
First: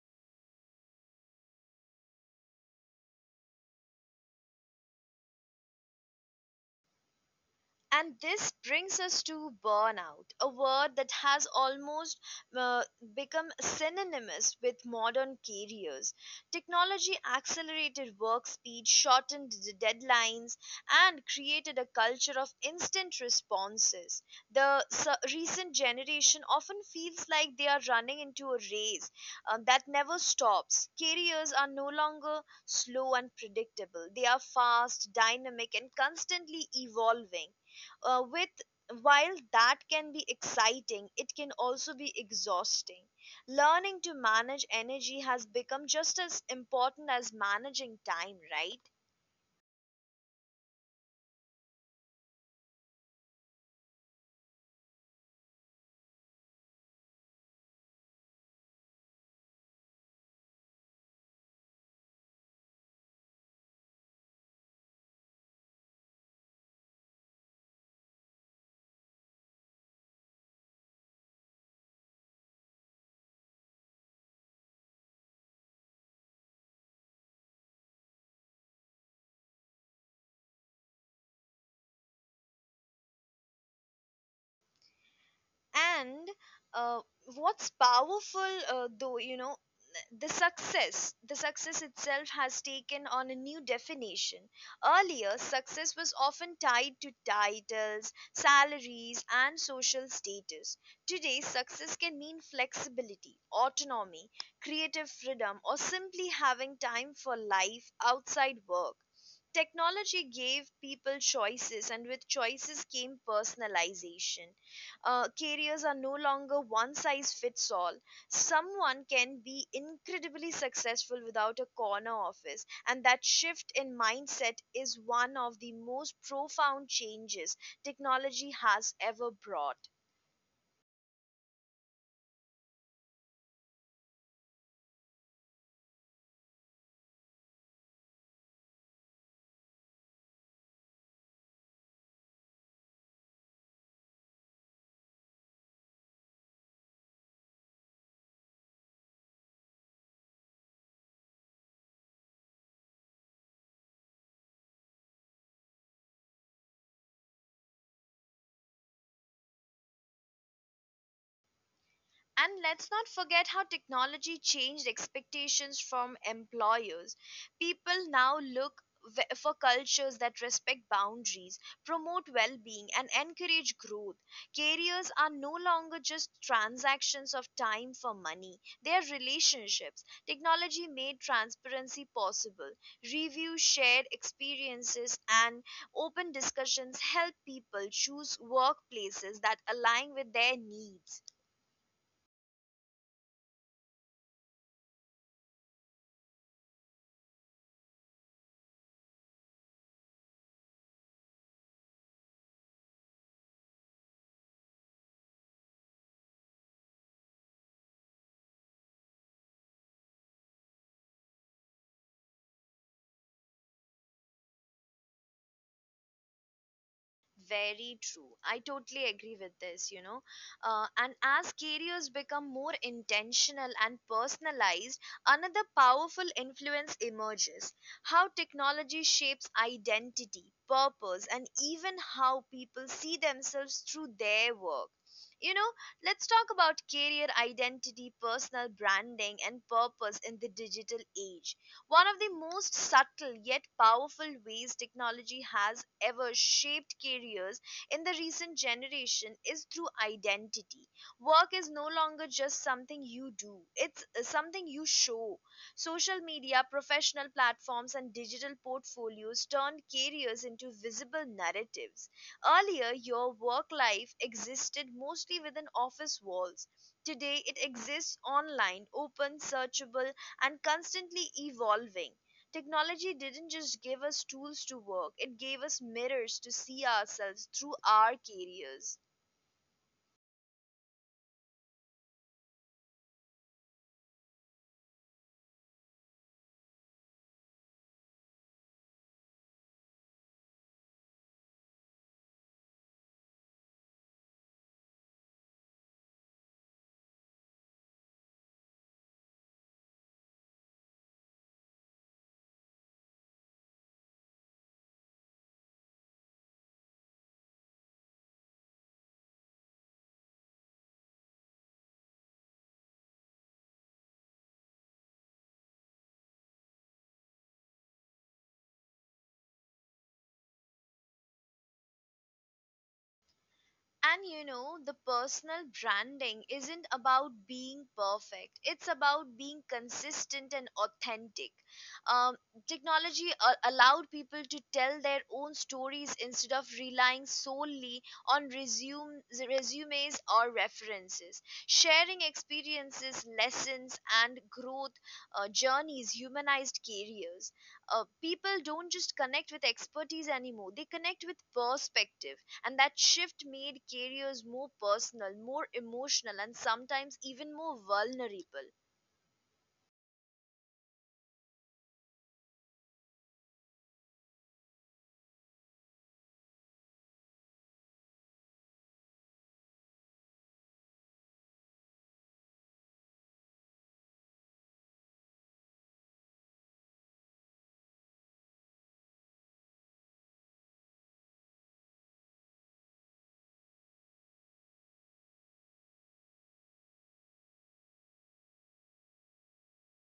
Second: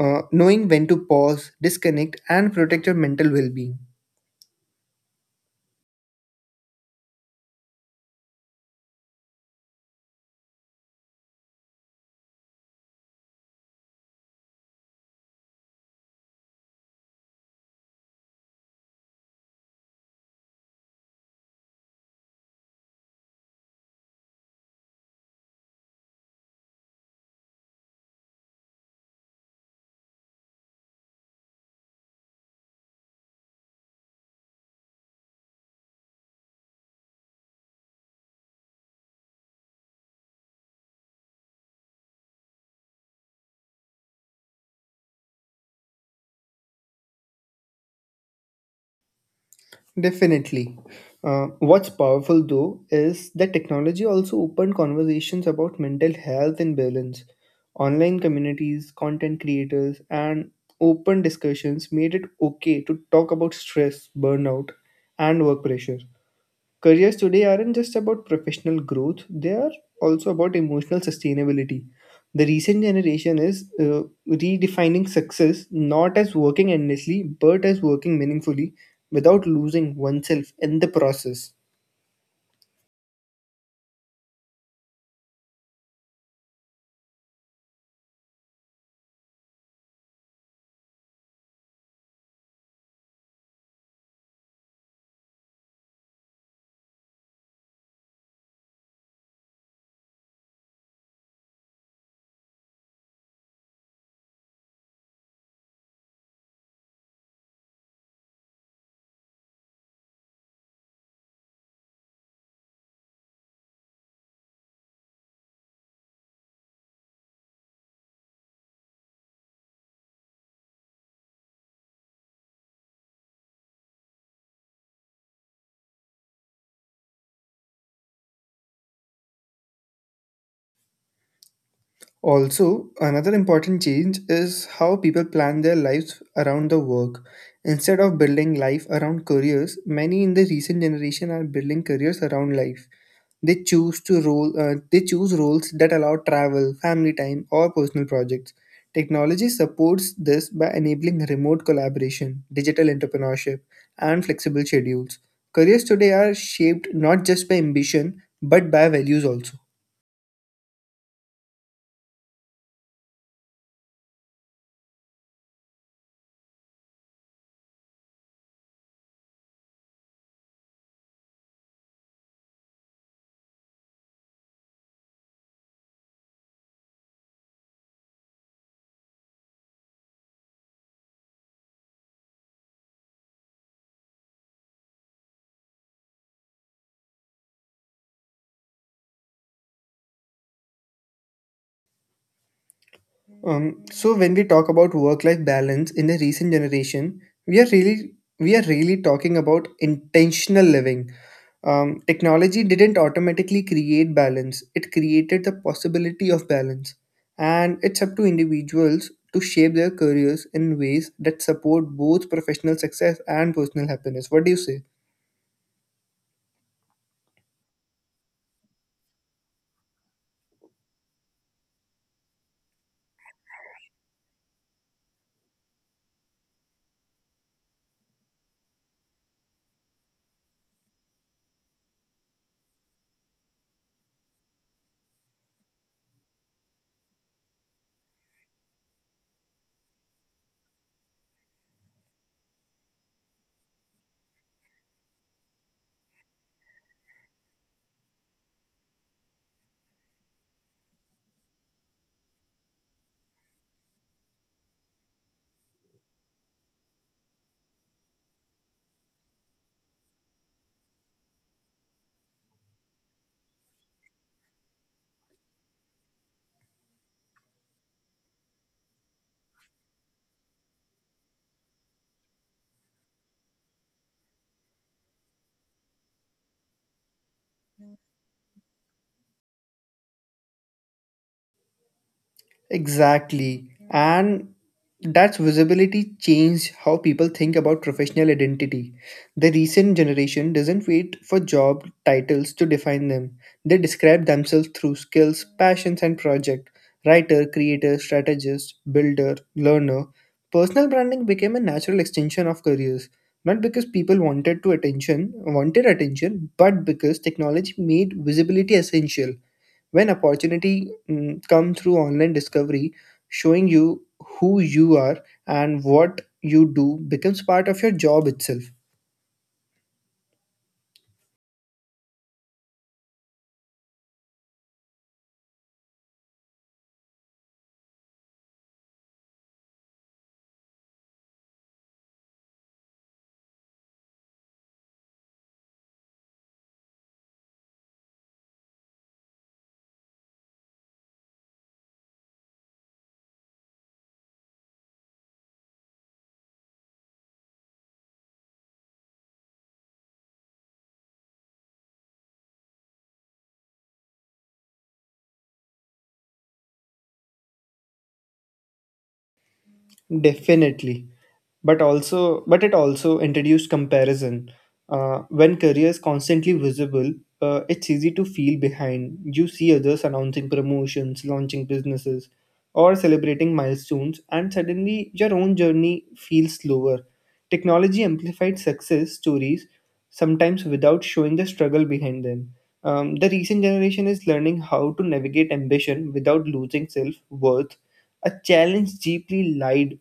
B: knowing when to pause, disconnect, and protect your mental well being.
A: And this brings us to burnout, a word that has almost uh, become synonymous with modern careers. Technology accelerated work speed, shortened the deadlines, and created a culture of instant responses. The recent generation often feels like they are running into a race that never stops. Careers are no longer slow and predictable, they are fast, dynamic, and constantly evolving. With While that can be exciting, it can also be exhausting. Learning to manage energy has become just as important as managing time, right?
B: Definitely. What's powerful though is that technology also opened conversations about mental health and balance. Online communities, content creators, and open discussions made it okay to talk about stress, burnout, and work pressure. Careers today aren't just about professional growth, they are also about emotional sustainability. The recent generation is redefining success not as working endlessly, but as working meaningfully without losing oneself in the process.
A: And uh, what's powerful though you know the success, the success itself has taken on a new definition. Earlier, success was often tied to titles, salaries, and social status. Today, success can mean flexibility, autonomy, creative freedom, or simply having time for life outside work. Technology gave people choices, and with choices came personalization. Careers are no longer one size fits all. Someone can be incredibly successful without a corner office, and that shift in mindset is one of the most profound changes technology has ever brought.
B: Also, another important change is how people plan their lives around the work. Instead of building life around careers, many in the recent generation are building careers around life. They choose to rule. They choose roles that allow travel, family time, or personal projects. Technology supports this by enabling remote collaboration, digital entrepreneurship, and flexible schedules. Careers today are shaped not just by ambition but by values also.
A: And let's not forget how technology changed expectations from employers. People now look for cultures that respect boundaries, promote well being, and encourage growth. Careers are no longer just transactions of time for money, they are relationships. Technology made transparency possible. Reviews, shared experiences, and open discussions help people choose workplaces that align with their needs.
B: So when we talk about work-life balance in the recent generation, we are really we are really talking about intentional living. Technology didn't automatically create balance, it created the possibility of balance. And it's up to individuals to shape their careers in ways that support both professional success and personal happiness. What do you say?
A: Very true. I totally agree with this, you know. And as careers become more intentional and personalized, another powerful influence emerges: how technology shapes identity, purpose, and even how people see themselves through their work. You know, let's talk about career identity, personal branding, and purpose in the digital age. One of the most subtle yet powerful ways technology has ever shaped careers in the recent generation is through identity. Work is no longer just something you do, it's something you show. Social media, professional platforms, and digital portfolios turned careers into visible narratives. Earlier, your work life existed mostly within office walls. Today, it exists online, open, searchable, and constantly evolving. Technology didn't just give us tools to work, it gave us mirrors to see ourselves through our careers.
B: Exactly. And that's visibility changed how people think about professional identity. The recent generation doesn't wait for job titles to define them. They describe themselves through skills, passions, and project. Writer, creator, strategist, builder, learner. Personal branding became a natural extension of careers. Not because people wanted to attention wanted attention, but because technology made visibility essential. When opportunity come through online discovery, showing you who you are and what you do becomes part of your job itself.
A: And you know, the personal branding isn't about being perfect. It's about being consistent and authentic. Um, Technology allowed people to tell their own stories instead of relying solely on resumes or references. Sharing experiences, lessons, and growth journeys humanized careers. People don't just connect with expertise anymore, they connect with perspective, and that shift made careers more personal, more emotional, and sometimes even more vulnerable.
B: Definitely. But it also introduced comparison. When career is constantly visible, it's easy to feel behind. You see others announcing promotions, launching businesses, or celebrating milestones, and suddenly your own journey feels slower. Technology amplified success stories sometimes without showing the struggle behind them. The recent generation is learning how to navigate ambition without losing self-worth, a challenge deeply lied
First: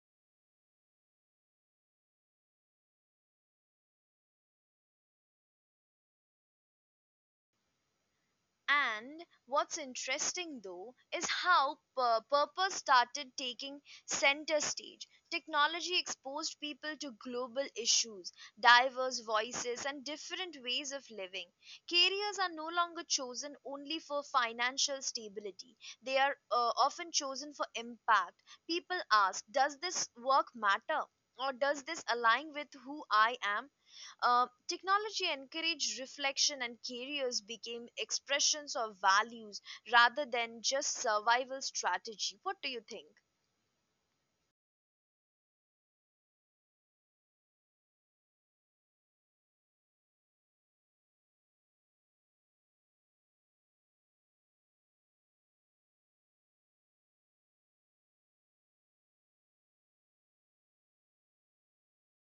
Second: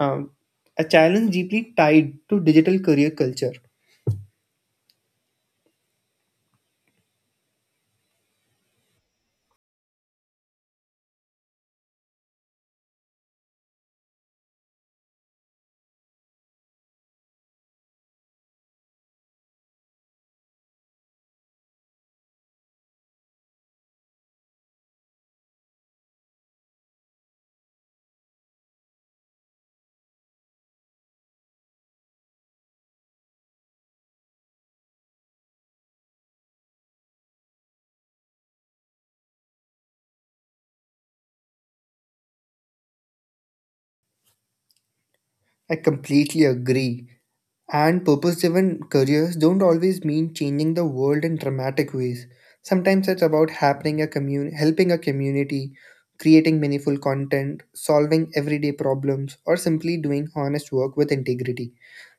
B: um, a challenge deeply tied to digital career culture.
A: And what's interesting though is how purpose started taking center stage. Technology exposed people to global issues, diverse voices, and different ways of living. Careers are no longer chosen only for financial stability, they are often chosen for impact. People ask, "Does this work matter?" Or, "Does this align with who I am?" Technology encouraged reflection, and careers became expressions of values rather than just survival strategy. What do you think?
B: I completely agree. And purpose driven careers don't always mean changing the world in dramatic ways. Sometimes it's about helping a community, creating meaningful content, solving everyday problems, or simply doing honest work with integrity.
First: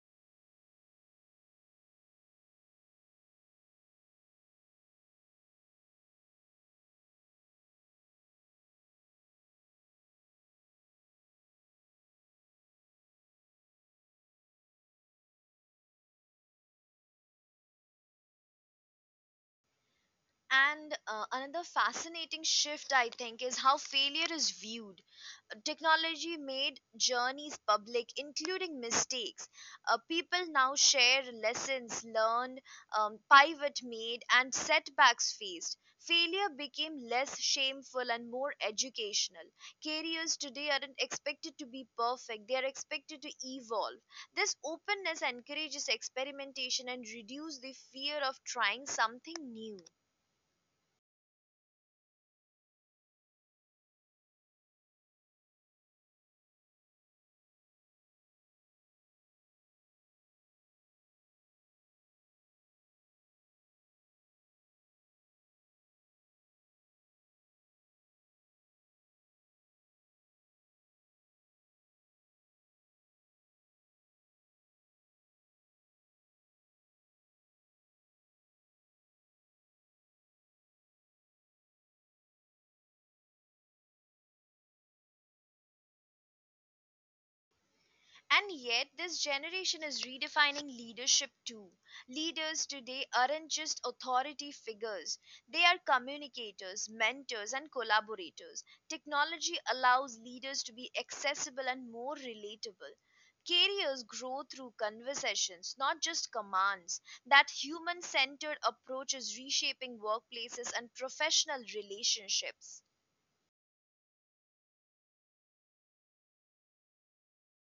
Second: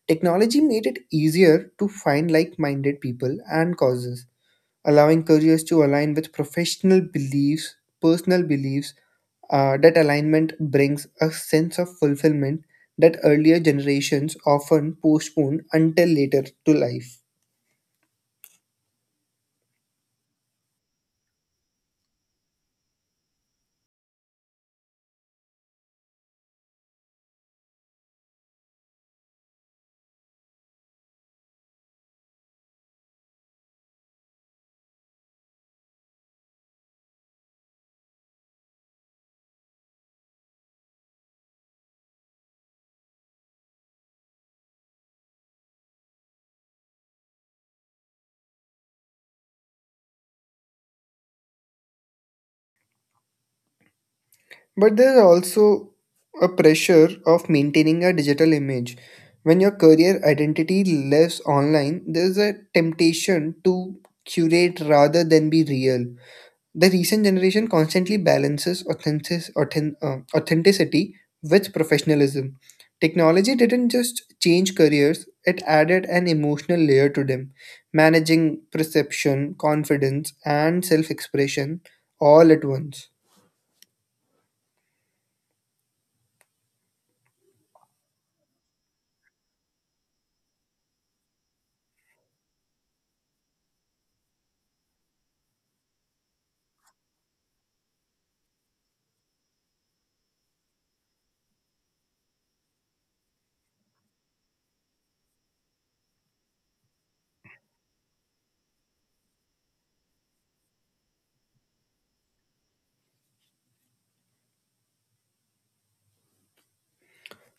B: Technology made it easier to find like minded people and causes, allowing careers to align with personal beliefs. That alignment brings a sense of fulfillment that earlier generations often postpone until later to life.
A: And another fascinating shift, I think, is how failure is viewed. Technology made journeys public, including mistakes. People now share lessons learned, pivot made, and setbacks faced. Failure became less shameful and more educational. Careers today aren't expected to be perfect, they are expected to evolve. This openness encourages experimentation and reduces the fear of trying something new.
B: But there's also a pressure of maintaining a digital image. When your career identity lives online, there's a temptation to curate rather than be real. The recent generation constantly balances authenticity with professionalism. Technology didn't just change careers, it added an emotional layer to them, managing perception, confidence, and self expression all at once.
A: And yet, this generation is redefining leadership too. Leaders today aren't just authority figures, they are communicators, mentors, and collaborators. Technology allows leaders to be accessible and more relatable. Careers grow through conversations, not just commands. That human centered approach is reshaping workplaces and professional relationships.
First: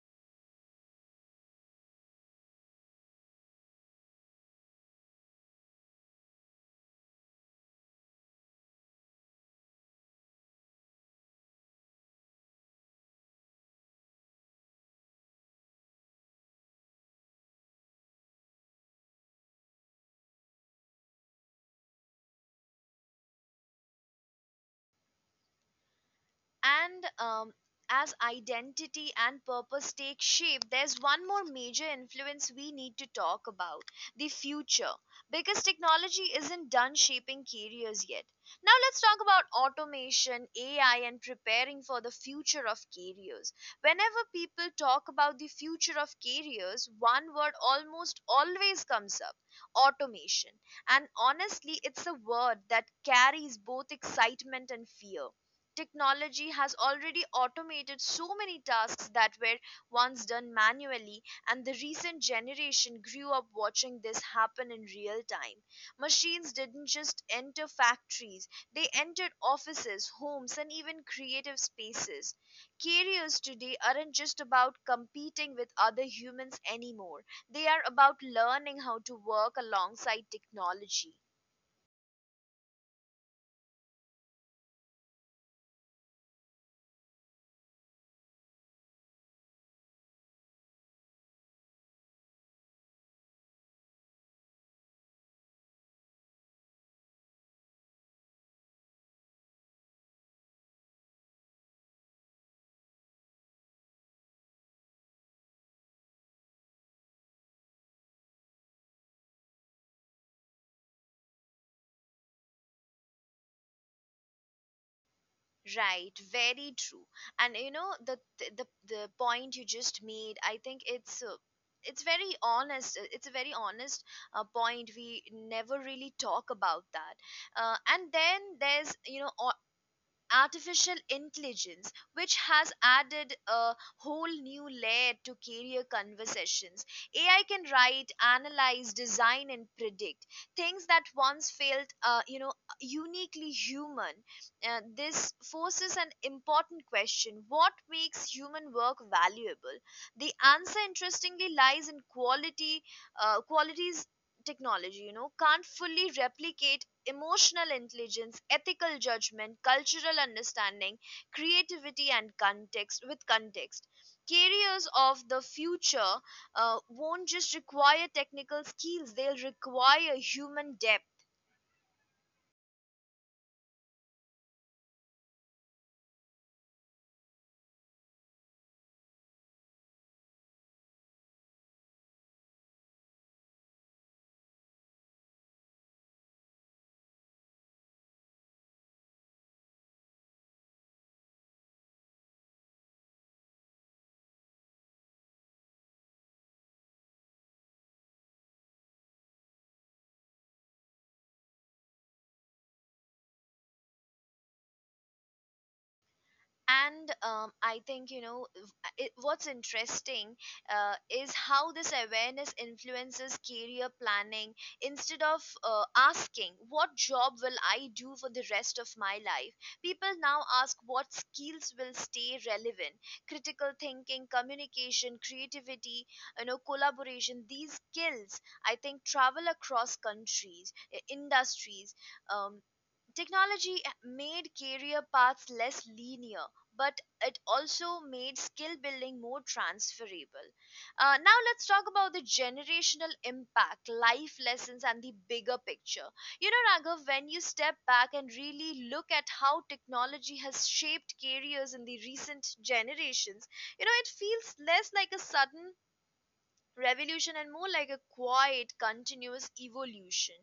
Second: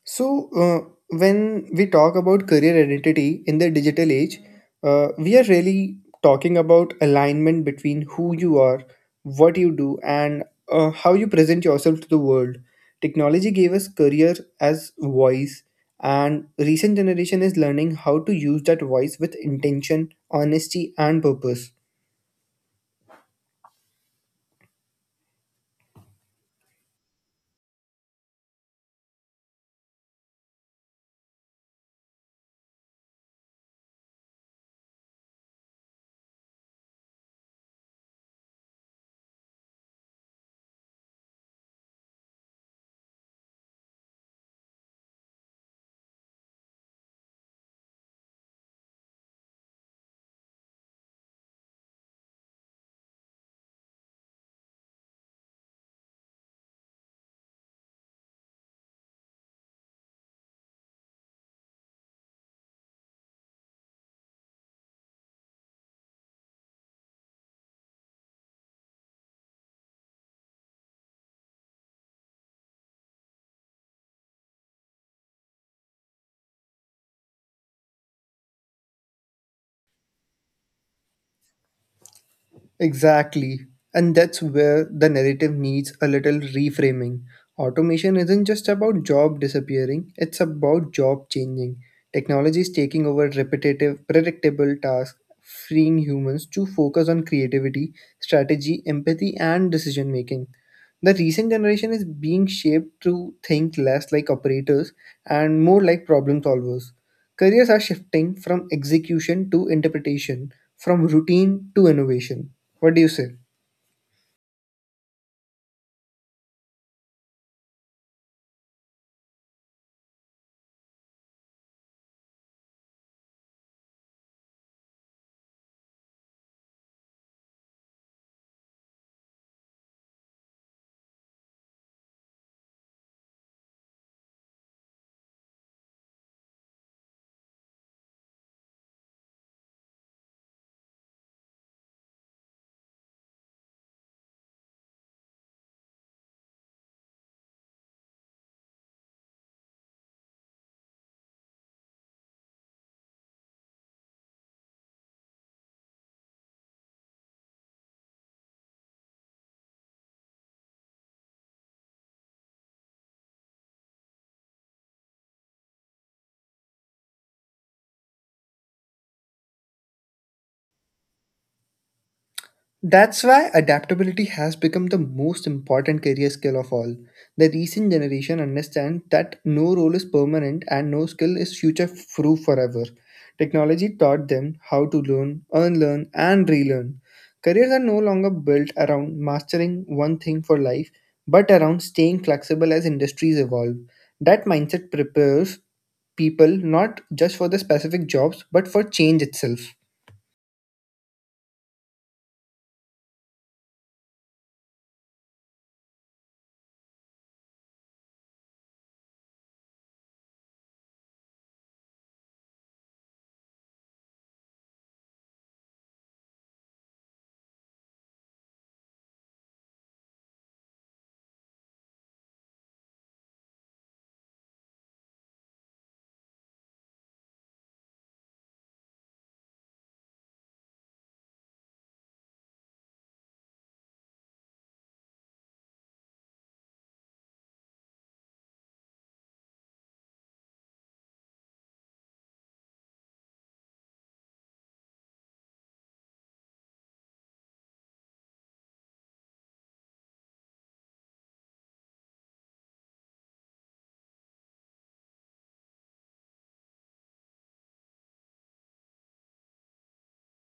B: So, when we talk about career identity in the digital age, we are really talking about alignment between who you are, what you do, and how you present yourself to the world. Technology gave us career as voice, and recent generation is learning how to use that voice with intention, honesty, and purpose.
A: And As identity and purpose take shape, there's one more major influence we need to talk about: the future. Because technology isn't done shaping careers yet. Now let's talk about automation, AI, and preparing for the future of careers. Whenever people talk about the future of careers, one word almost always comes up: automation. And honestly, it's a word that carries both excitement and fear. Technology has already automated so many tasks that were once done manually, and the recent generation grew up watching this happen in real time. Machines didn't just enter factories, they entered offices, homes, and even creative spaces. Careers today aren't just about competing with other humans anymore, they are about learning how to work alongside technology.
B: Exactly. And that's where the narrative needs a little reframing. Automation isn't just about job disappearing, it's about job changing. Technology is taking over repetitive, predictable tasks, freeing humans to focus on creativity, strategy, empathy, and decision making. The recent generation is being shaped to think less like operators and more like problem solvers. Careers are shifting from execution to interpretation, from routine to innovation. What do you say?
A: Right, very true. And you know, the point you just made, I think it's very honest. It's a very honest point. We never really talk about that. And then there's, you know, artificial intelligence, which has added a whole new layer to career conversations. AI can write, analyze, design, and predict things that once felt, you know, uniquely human. This forces an important question: what makes human work valuable? The answer, interestingly, lies in qualities technology, you know, can't fully replicate: emotional intelligence, ethical judgment, cultural understanding, creativity, and context. With context, carriers of the future won't just require technical skills; they'll require human depth.
B: That's why adaptability has become the most important career skill of all. The recent generation understands that no role is permanent and no skill is future proof forever. Technology taught them how to learn, unlearn, and relearn. Careers are no longer built around mastering one thing for life, but around staying flexible as industries evolve. That mindset prepares people not just for the specific jobs, but for change itself.
A: And I think, you know, what's interesting is how this awareness influences career planning. Instead of asking what job will I do for the rest of my life, people now ask what skills will stay relevant: critical thinking, communication, creativity, you know, collaboration. These skills, I think, travel across countries, industries. um, Technology made career paths less linear, but it also made skill building more transferable. Now, let's talk about the generational impact, life lessons, and the bigger picture. You know, Raghav, when you step back and really look at how technology has shaped careers in the recent generations, you know, it feels less like a sudden revolution and more like a quiet, continuous evolution.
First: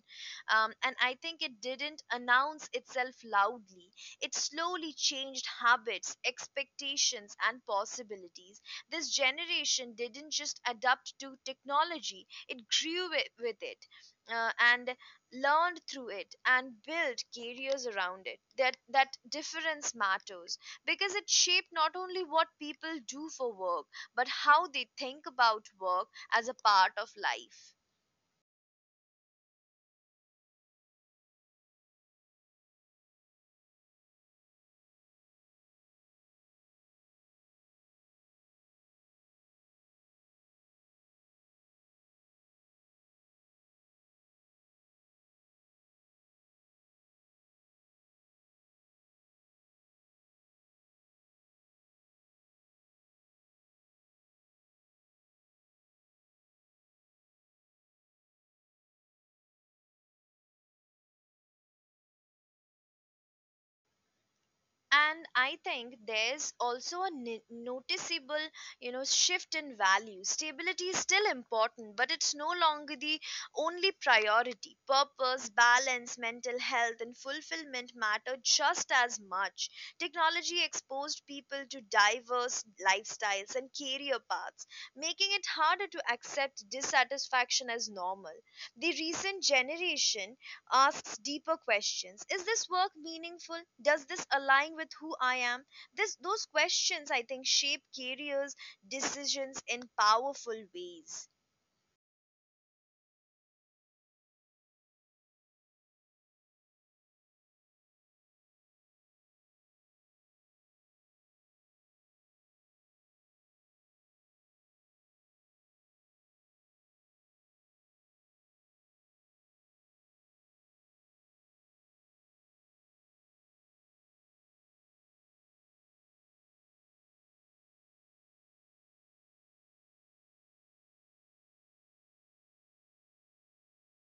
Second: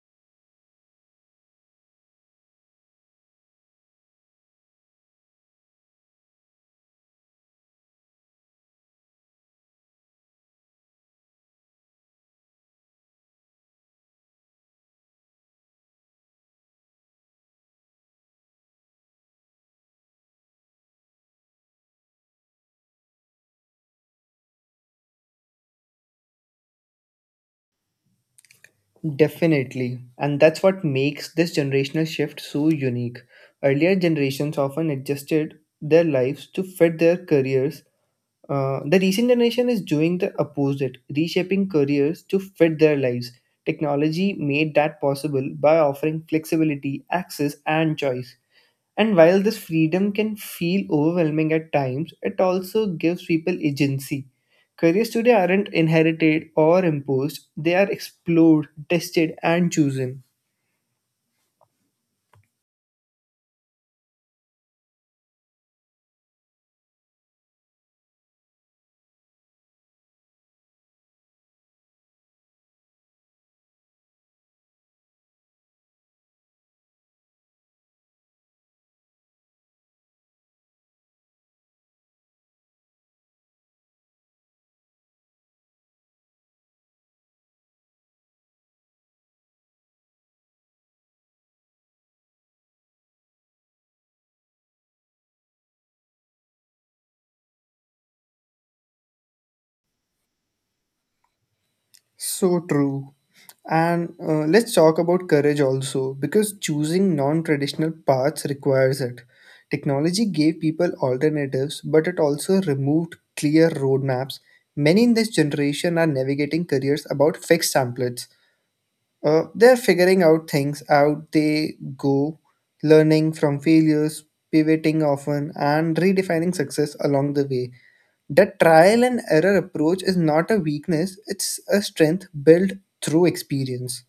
A: And I think it didn't announce itself loudly. It slowly changed habits, expectations, and possibilities. This generation didn't just adapt to technology, it grew it, with it. And learned through it and built careers around it. That difference matters because it shaped not only what people do for work, but how they think about work as a part of life.
B: Definitely. And that's what makes this generational shift so unique. Earlier generations often adjusted their lives to fit their careers. The recent generation is doing the opposite, reshaping careers to fit their lives. Technology made that possible by offering flexibility, access, and choice. And while this freedom can feel overwhelming at times, it also gives people agency. Careers today aren't inherited or imposed, they are explored, tested, and chosen.
A: And I think there's also a noticeable, you know, shift in value. Stability is still important, but it's no longer the only priority. Purpose, balance, mental health, and fulfillment matter just as much. Technology exposed people to diverse lifestyles and career paths, making it harder to accept dissatisfaction as normal. The recent generation asks deeper questions. Is this work meaningful? Does this align with who I am? Those questions, I think, shape careers, decisions in powerful ways.
B: So true. And let's talk about courage also, because choosing non traditional paths requires it. Technology gave people alternatives, but it also removed clear roadmaps. Many in this generation are navigating careers about fixed templates. They're figuring out things out they go, learning from failures, pivoting often, and redefining success along the way. That trial and error approach is not a weakness, it's a strength built through experience.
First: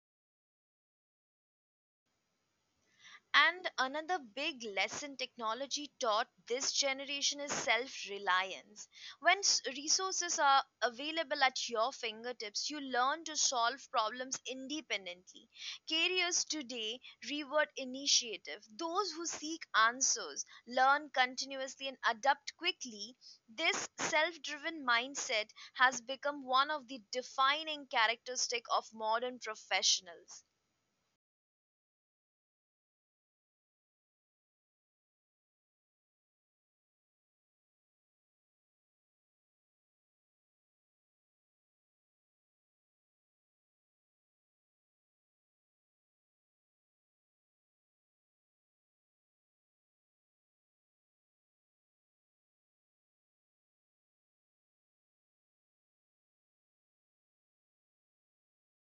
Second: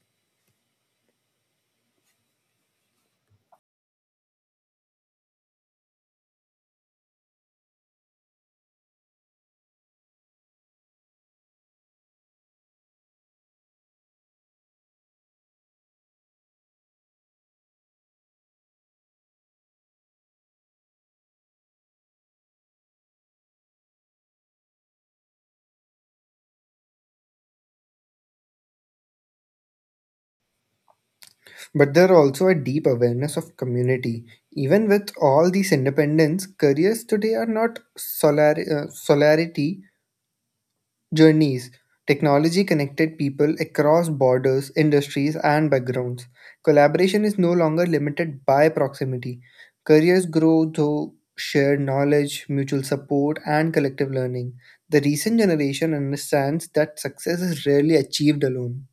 A: And another big lesson technology taught this generation is self reliance. When resources are available at your fingertips, you learn to solve problems independently. Careers today reward initiative. Those who seek answers learn continuously and adapt quickly. This self driven mindset has become one of the defining characteristic of modern professionals.
B: But there are also a deep awareness of community. Even with all these independence, careers today are not solarity journeys. Technology connected people across borders, industries, and backgrounds. Collaboration is no longer limited by proximity. Careers grow through shared knowledge, mutual support, and collective learning. The recent generation understands that success is rarely achieved alone.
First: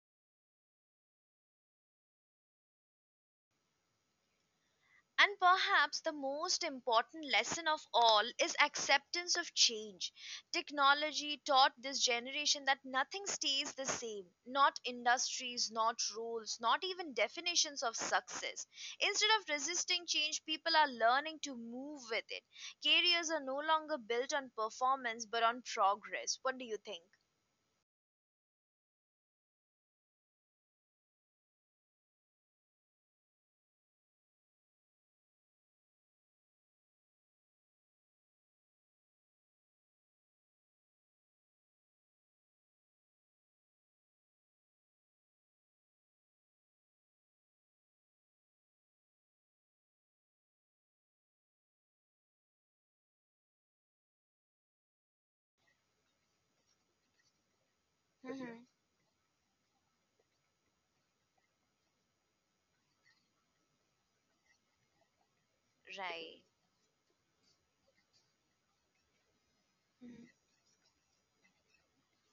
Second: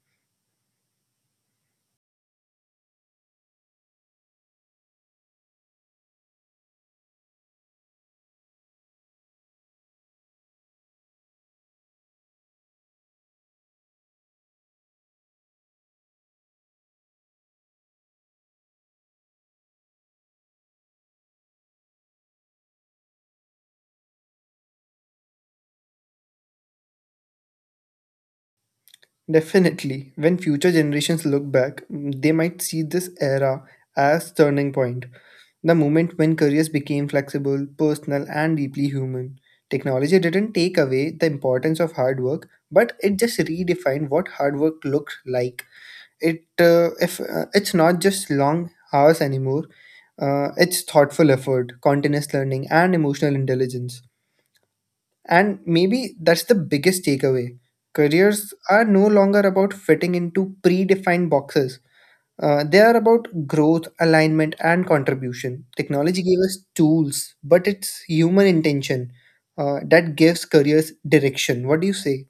A: And perhaps the most important lesson of all is acceptance of change. Technology taught this generation that nothing stays the same, not industries, not rules, not even definitions of success. Instead of resisting change, people are learning to move with it. Careers are no longer built on performance but on progress. What do you think?
B: Definitely, when future generations look back, they might see this era as turning point. The moment when careers became flexible, personal, and deeply human. Technology didn't take away the importance of hard work, but it just redefined what hard work looked like. It's not just long hours anymore, it's thoughtful effort, continuous learning, and emotional intelligence. And maybe that's the biggest takeaway. Careers
A: Mhm.
B: are no longer about fitting into predefined boxes. They are about growth, alignment, and contribution. Technology
A: Right.
B: gave us tools, but it's human intention that gives careers direction. What do you say?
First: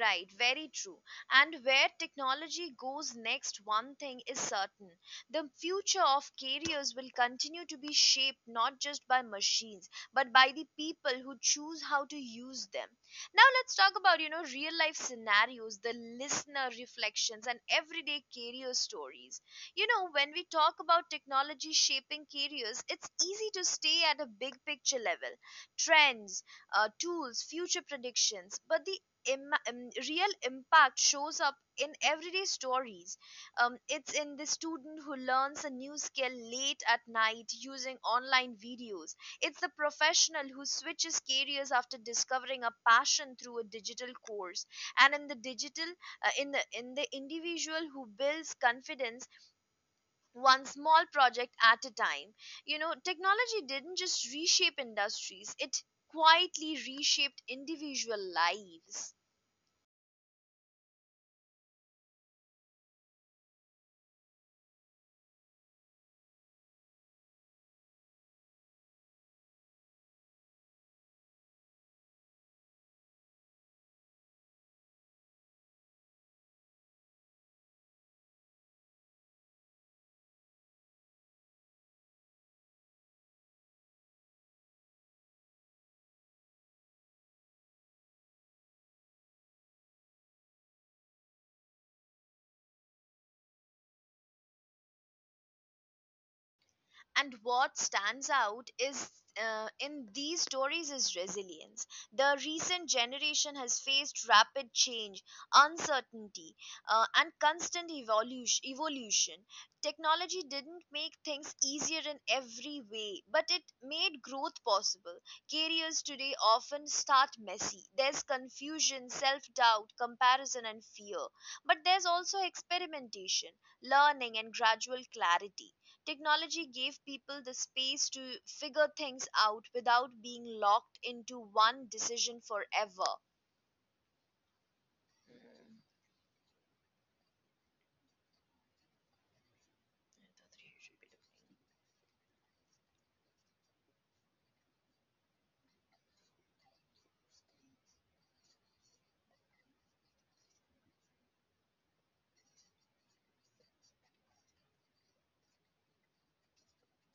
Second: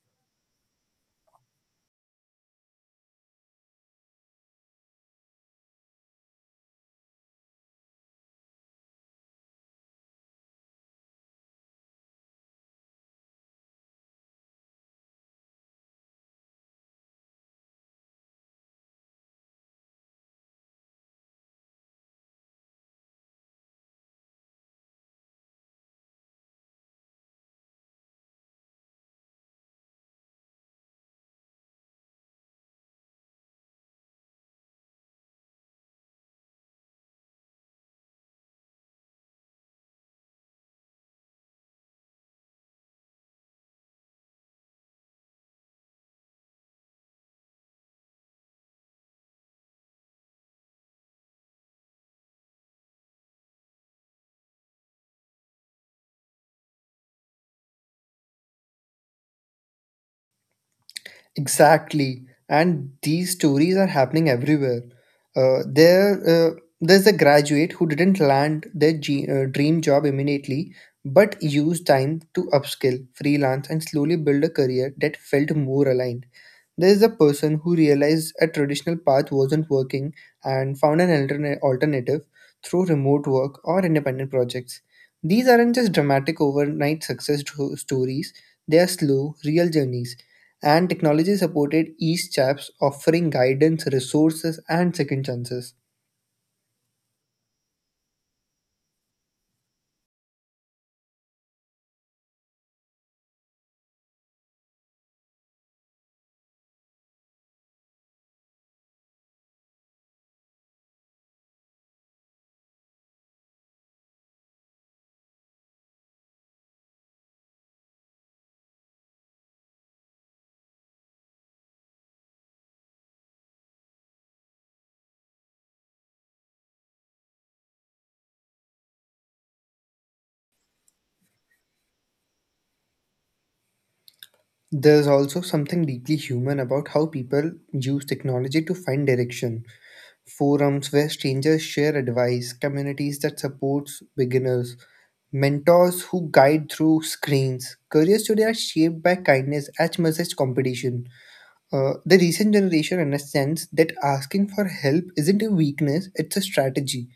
A: Right, very true. And where technology goes next, one thing is certain. The future of careers will continue to be shaped not just by machines, but by the people who choose how to use them. Now let's talk about, you know, real life scenarios, the listener reflections, and everyday career stories. You know, when we talk about technology shaping careers, it's easy to stay at a big picture level. Trends, tools, future predictions. But the real impact shows up in everyday stories. It's in the student who learns a new skill late at night using online videos. It's the professional who switches careers after discovering a passion through a digital course. And in the digital, in the individual who builds confidence one small project at a time. You know, technology didn't just reshape industries; it quietly reshaped individual lives.
B: Exactly. And these stories are happening everywhere. Uh, there, uh, there's a graduate who didn't land their dream job immediately, but used time to upskill, freelance, and slowly build a career that felt more aligned. There is a person who realized a traditional path wasn't working and found an alternative through remote work or independent projects. These aren't just dramatic overnight stories, they are slow, real journeys. And technology supported each chaps offering guidance, resources, and second chances.
A: And what stands out is, in these stories, is resilience. The recent generation has faced rapid change, uncertainty, and constant evolution. Technology didn't make things easier in every way, but it made growth possible. Careers today often start messy. There's confusion, self-doubt, comparison, and fear. But there's also experimentation, learning, and gradual clarity. Technology gave people the space to figure things out without being locked into one decision forever.
B: There's also something deeply human about how people use technology to find direction. Forums where strangers share advice, communities that supports beginners, mentors who guide through screens. Careers today are shaped by kindness as much as competition. The recent generation understands that asking for help isn't a weakness, it's a strategy.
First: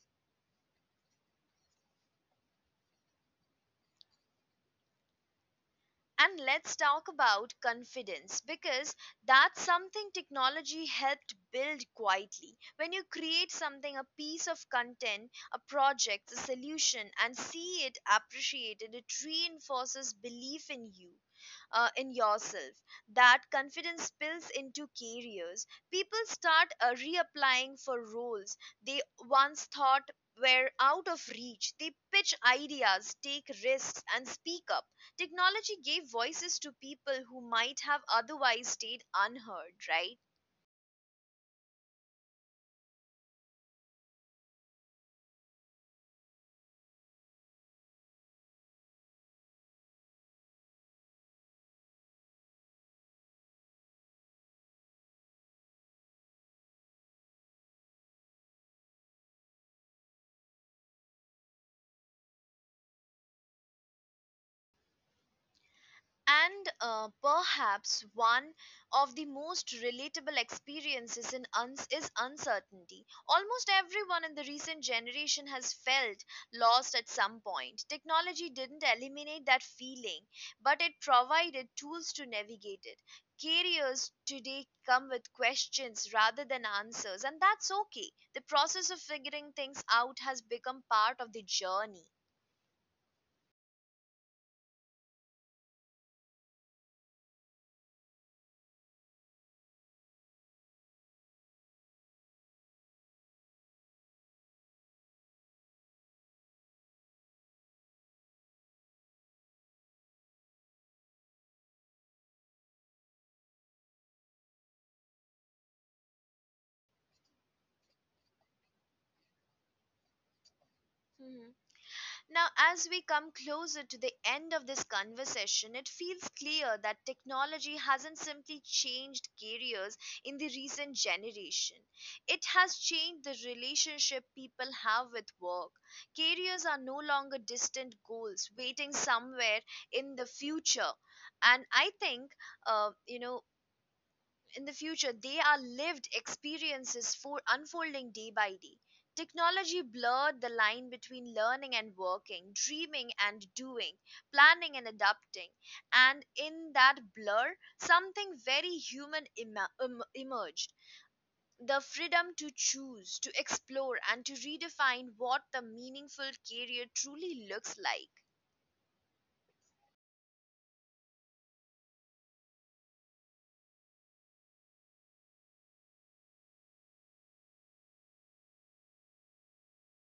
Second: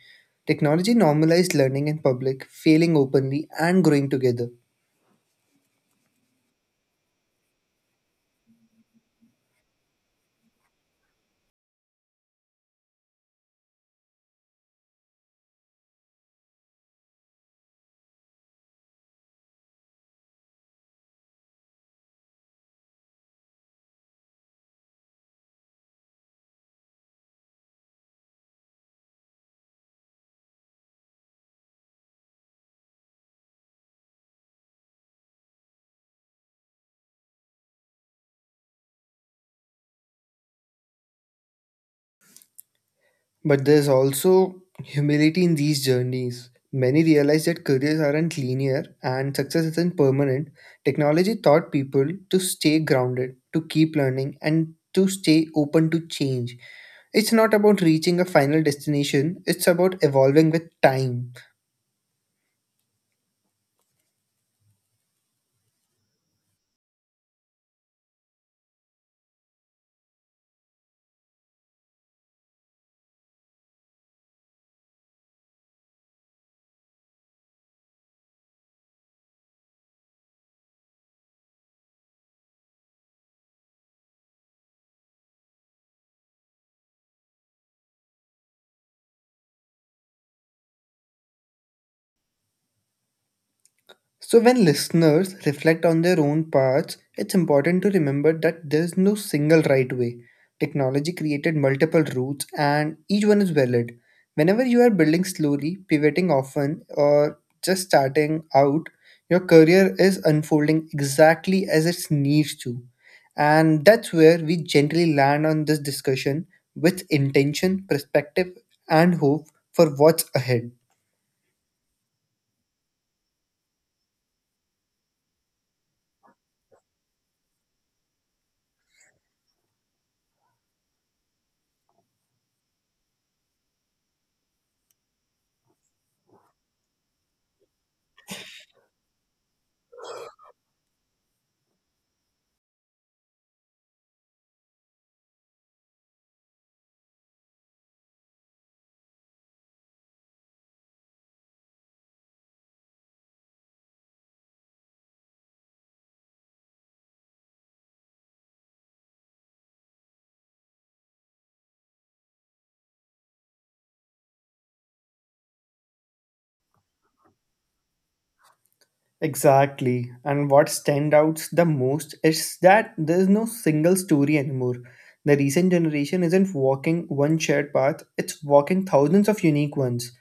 B: Technology normalized learning in public, failing openly, and growing together.
A: And let's talk about confidence, because that's something technology helped build quietly. When you create something, a piece of content, a project, a solution, and see it appreciated, it reinforces belief in you. In yourself. That confidence spills into careers. People start reapplying for roles they once thought were out of reach. They pitch ideas, take risks, and speak up. Technology gave voices to people who might have otherwise stayed unheard, right?
B: But there's also humility in these journeys. Many realize that careers aren't linear and success isn't permanent. Technology taught people to stay grounded, to keep learning, and to stay open to change. It's not about reaching a final destination, it's about evolving with time.
A: And perhaps one of the most relatable experiences in is uncertainty. Almost everyone in the recent generation has felt lost at some point. Technology didn't eliminate that feeling, but it provided tools to navigate it. Careers today come with questions rather than answers, and that's okay. The process of figuring things out has become part of the journey.
B: So, when listeners reflect on their own paths, it's important to remember that there's no single right way. Technology created multiple routes, and each one is valid. Whenever you are building slowly, pivoting often, or just starting out, your career is unfolding exactly as it needs to. And that's where we gently land on this discussion with intention, perspective, and hope for what's ahead.
A: Mhm. Now, as we come closer to the end of this conversation, it feels clear that technology hasn't simply changed careers in the recent generation. It has changed the relationship people have with work. Careers are no longer distant goals waiting somewhere in the future. And I think, you know, in the future they are lived experiences for unfolding day by day. Technology blurred the line between learning and working, dreaming and doing, planning and adapting. And in that blur, something very human emerged: the freedom to choose, to explore, and to redefine what the meaningful career truly looks like.
B: Exactly. And what stands out the most is that there is no single story anymore. The recent generation isn't walking one shared path, it's walking thousands of unique ones.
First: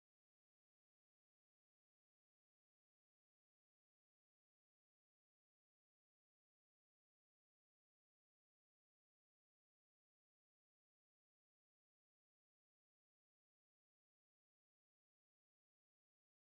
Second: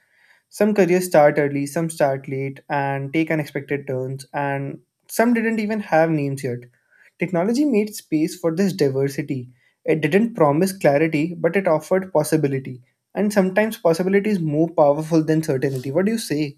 B: Some careers start early, some start late, and take unexpected turns, and some didn't even have names yet. Technology made space for this diversity. It didn't promise clarity, but it offered possibility. And sometimes possibility is more powerful than certainty. What do you say?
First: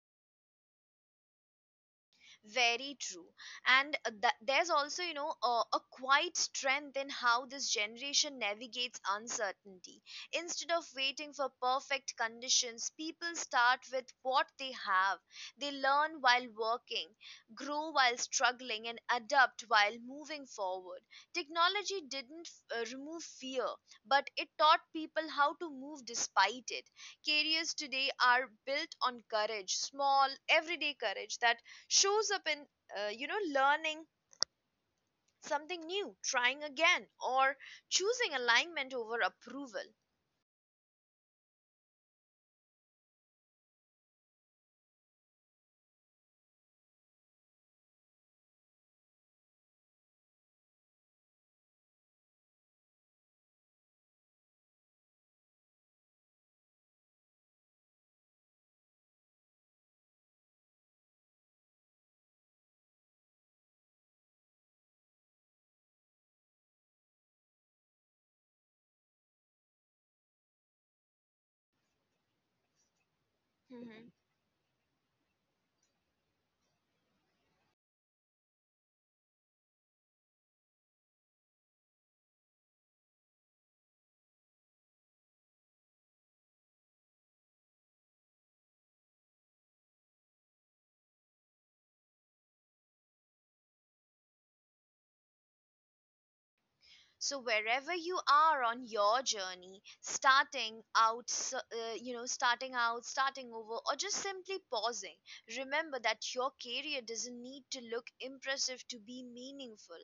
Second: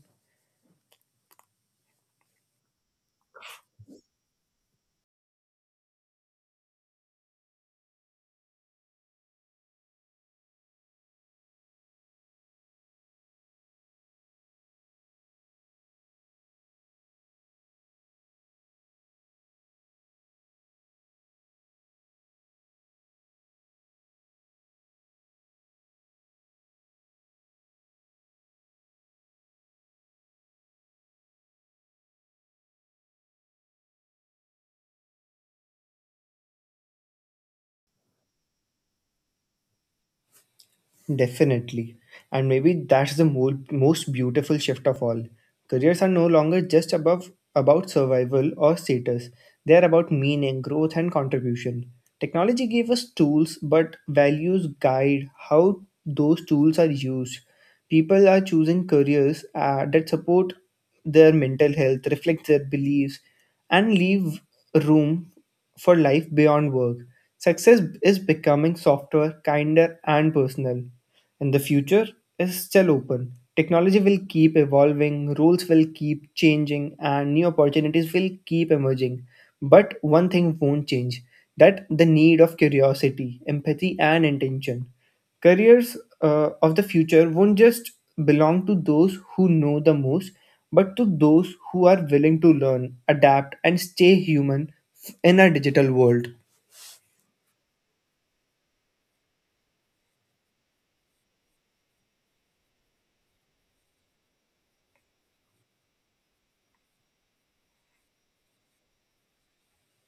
A: Very true. And there's also, you know, a quiet strength in how this generation navigates uncertainty. Instead of waiting for perfect conditions, people start with what they have. They learn while working, grow while struggling, and adapt while moving forward. Technology didn't remove fear, but it taught people how to move despite it. Careers today are built on courage, small everyday courage, that shows up in you know, learning something new, trying again, or choosing alignment over approval.
B: Definitely. And maybe that's the most beautiful shift of all. Careers are no longer about survival or status, they are about meaning, growth, and contribution. Technology gave us tools, but values guide how those tools are used. People are choosing careers that support their mental health, reflect their beliefs, and leave room for life beyond work. Success is becoming softer, kinder, and personal. And the future is still open. Technology will keep evolving, rules will keep changing, and new opportunities will keep emerging. But one thing won't change, that the need of curiosity, empathy, and intention. Careers of the future won't just belong to those who know the most, but to those who are willing to learn, adapt, and stay human in a digital world.
A: So wherever you are on your journey, starting out, you know, starting out, starting over, or just simply pausing, remember that your career doesn't need to look impressive to be meaningful.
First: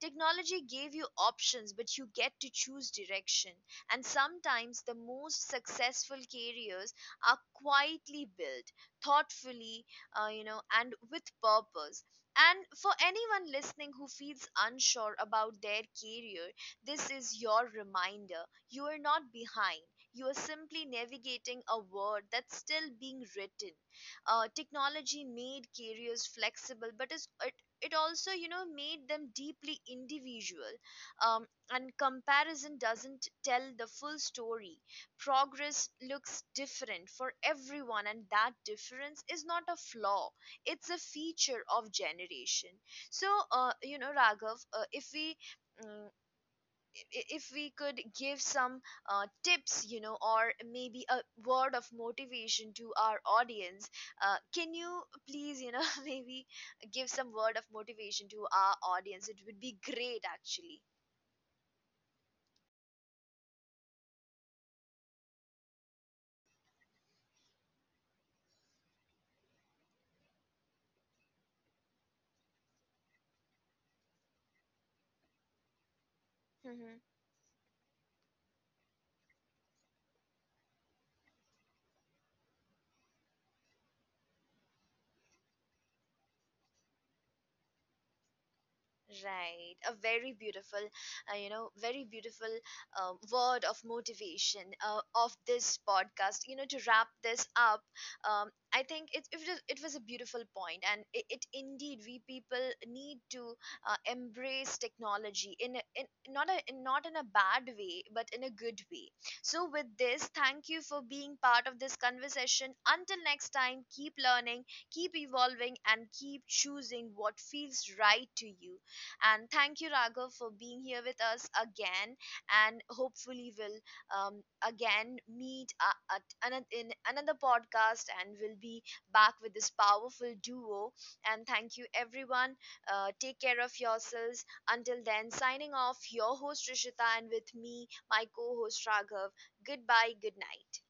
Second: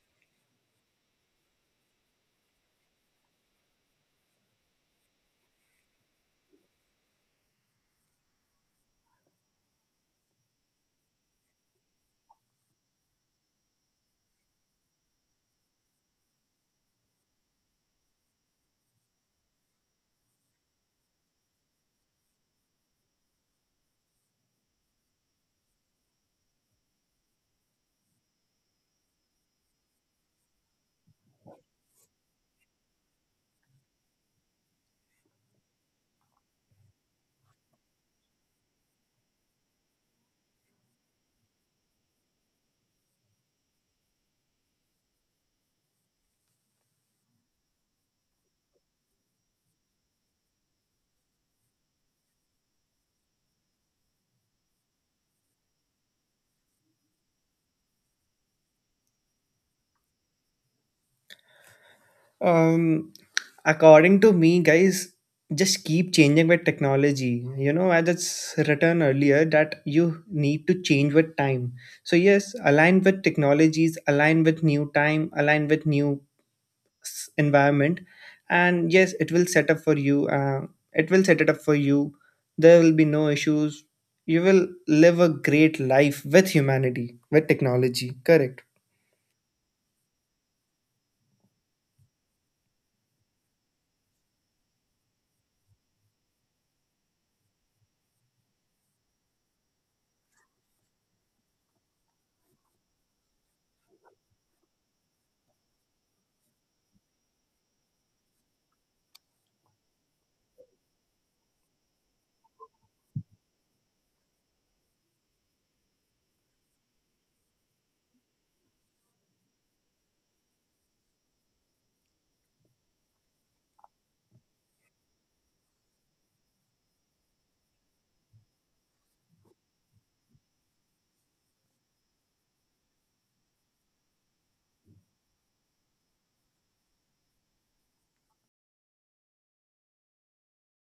A: Technology gave you options, but you get to choose direction. And sometimes the most successful careers are quietly built, thoughtfully, you know, and with purpose. And for anyone listening who feels unsure about their career, this is your reminder: you are not behind. You are simply navigating a world that's still being written. Technology made careers flexible, but it also, you know, made them deeply individual. And comparison doesn't tell the full story. Progress looks different for everyone, and that difference is not a flaw, it's a feature of generation. So, you know, Raghav, if we mm, if we could give some tips, you know, or maybe a word of motivation to our audience, can you please, you know, maybe give some word of motivation to our audience? It would be great, actually.
B: Um, According to me, guys, just keep changing with technology. You know, as it's written earlier, that you need to change with time. So, yes, align with technologies, align with new time, align with new environment. And yes, it will set up for you. It will set it up for you. There will be no issues. You will live a great life with humanity, with technology. Correct.
A: Right, a very beautiful, you know, very beautiful word of motivation of this podcast. You know, to wrap this up, I think it was a beautiful point, and it indeed, we people need to embrace technology in a, not in a bad way, but in a good way. So, with this, thank you for being part of this conversation. Until next time, keep learning, keep evolving, and keep choosing what feels right to you. And thank you, Raghav, for being here with us again. And hopefully we'll again meet in another podcast, and we'll be back with this powerful duo. And thank you, everyone. Take care of yourselves. Until then, signing off, your host Rishita, and with me, my co host Raghav. Goodbye, good night.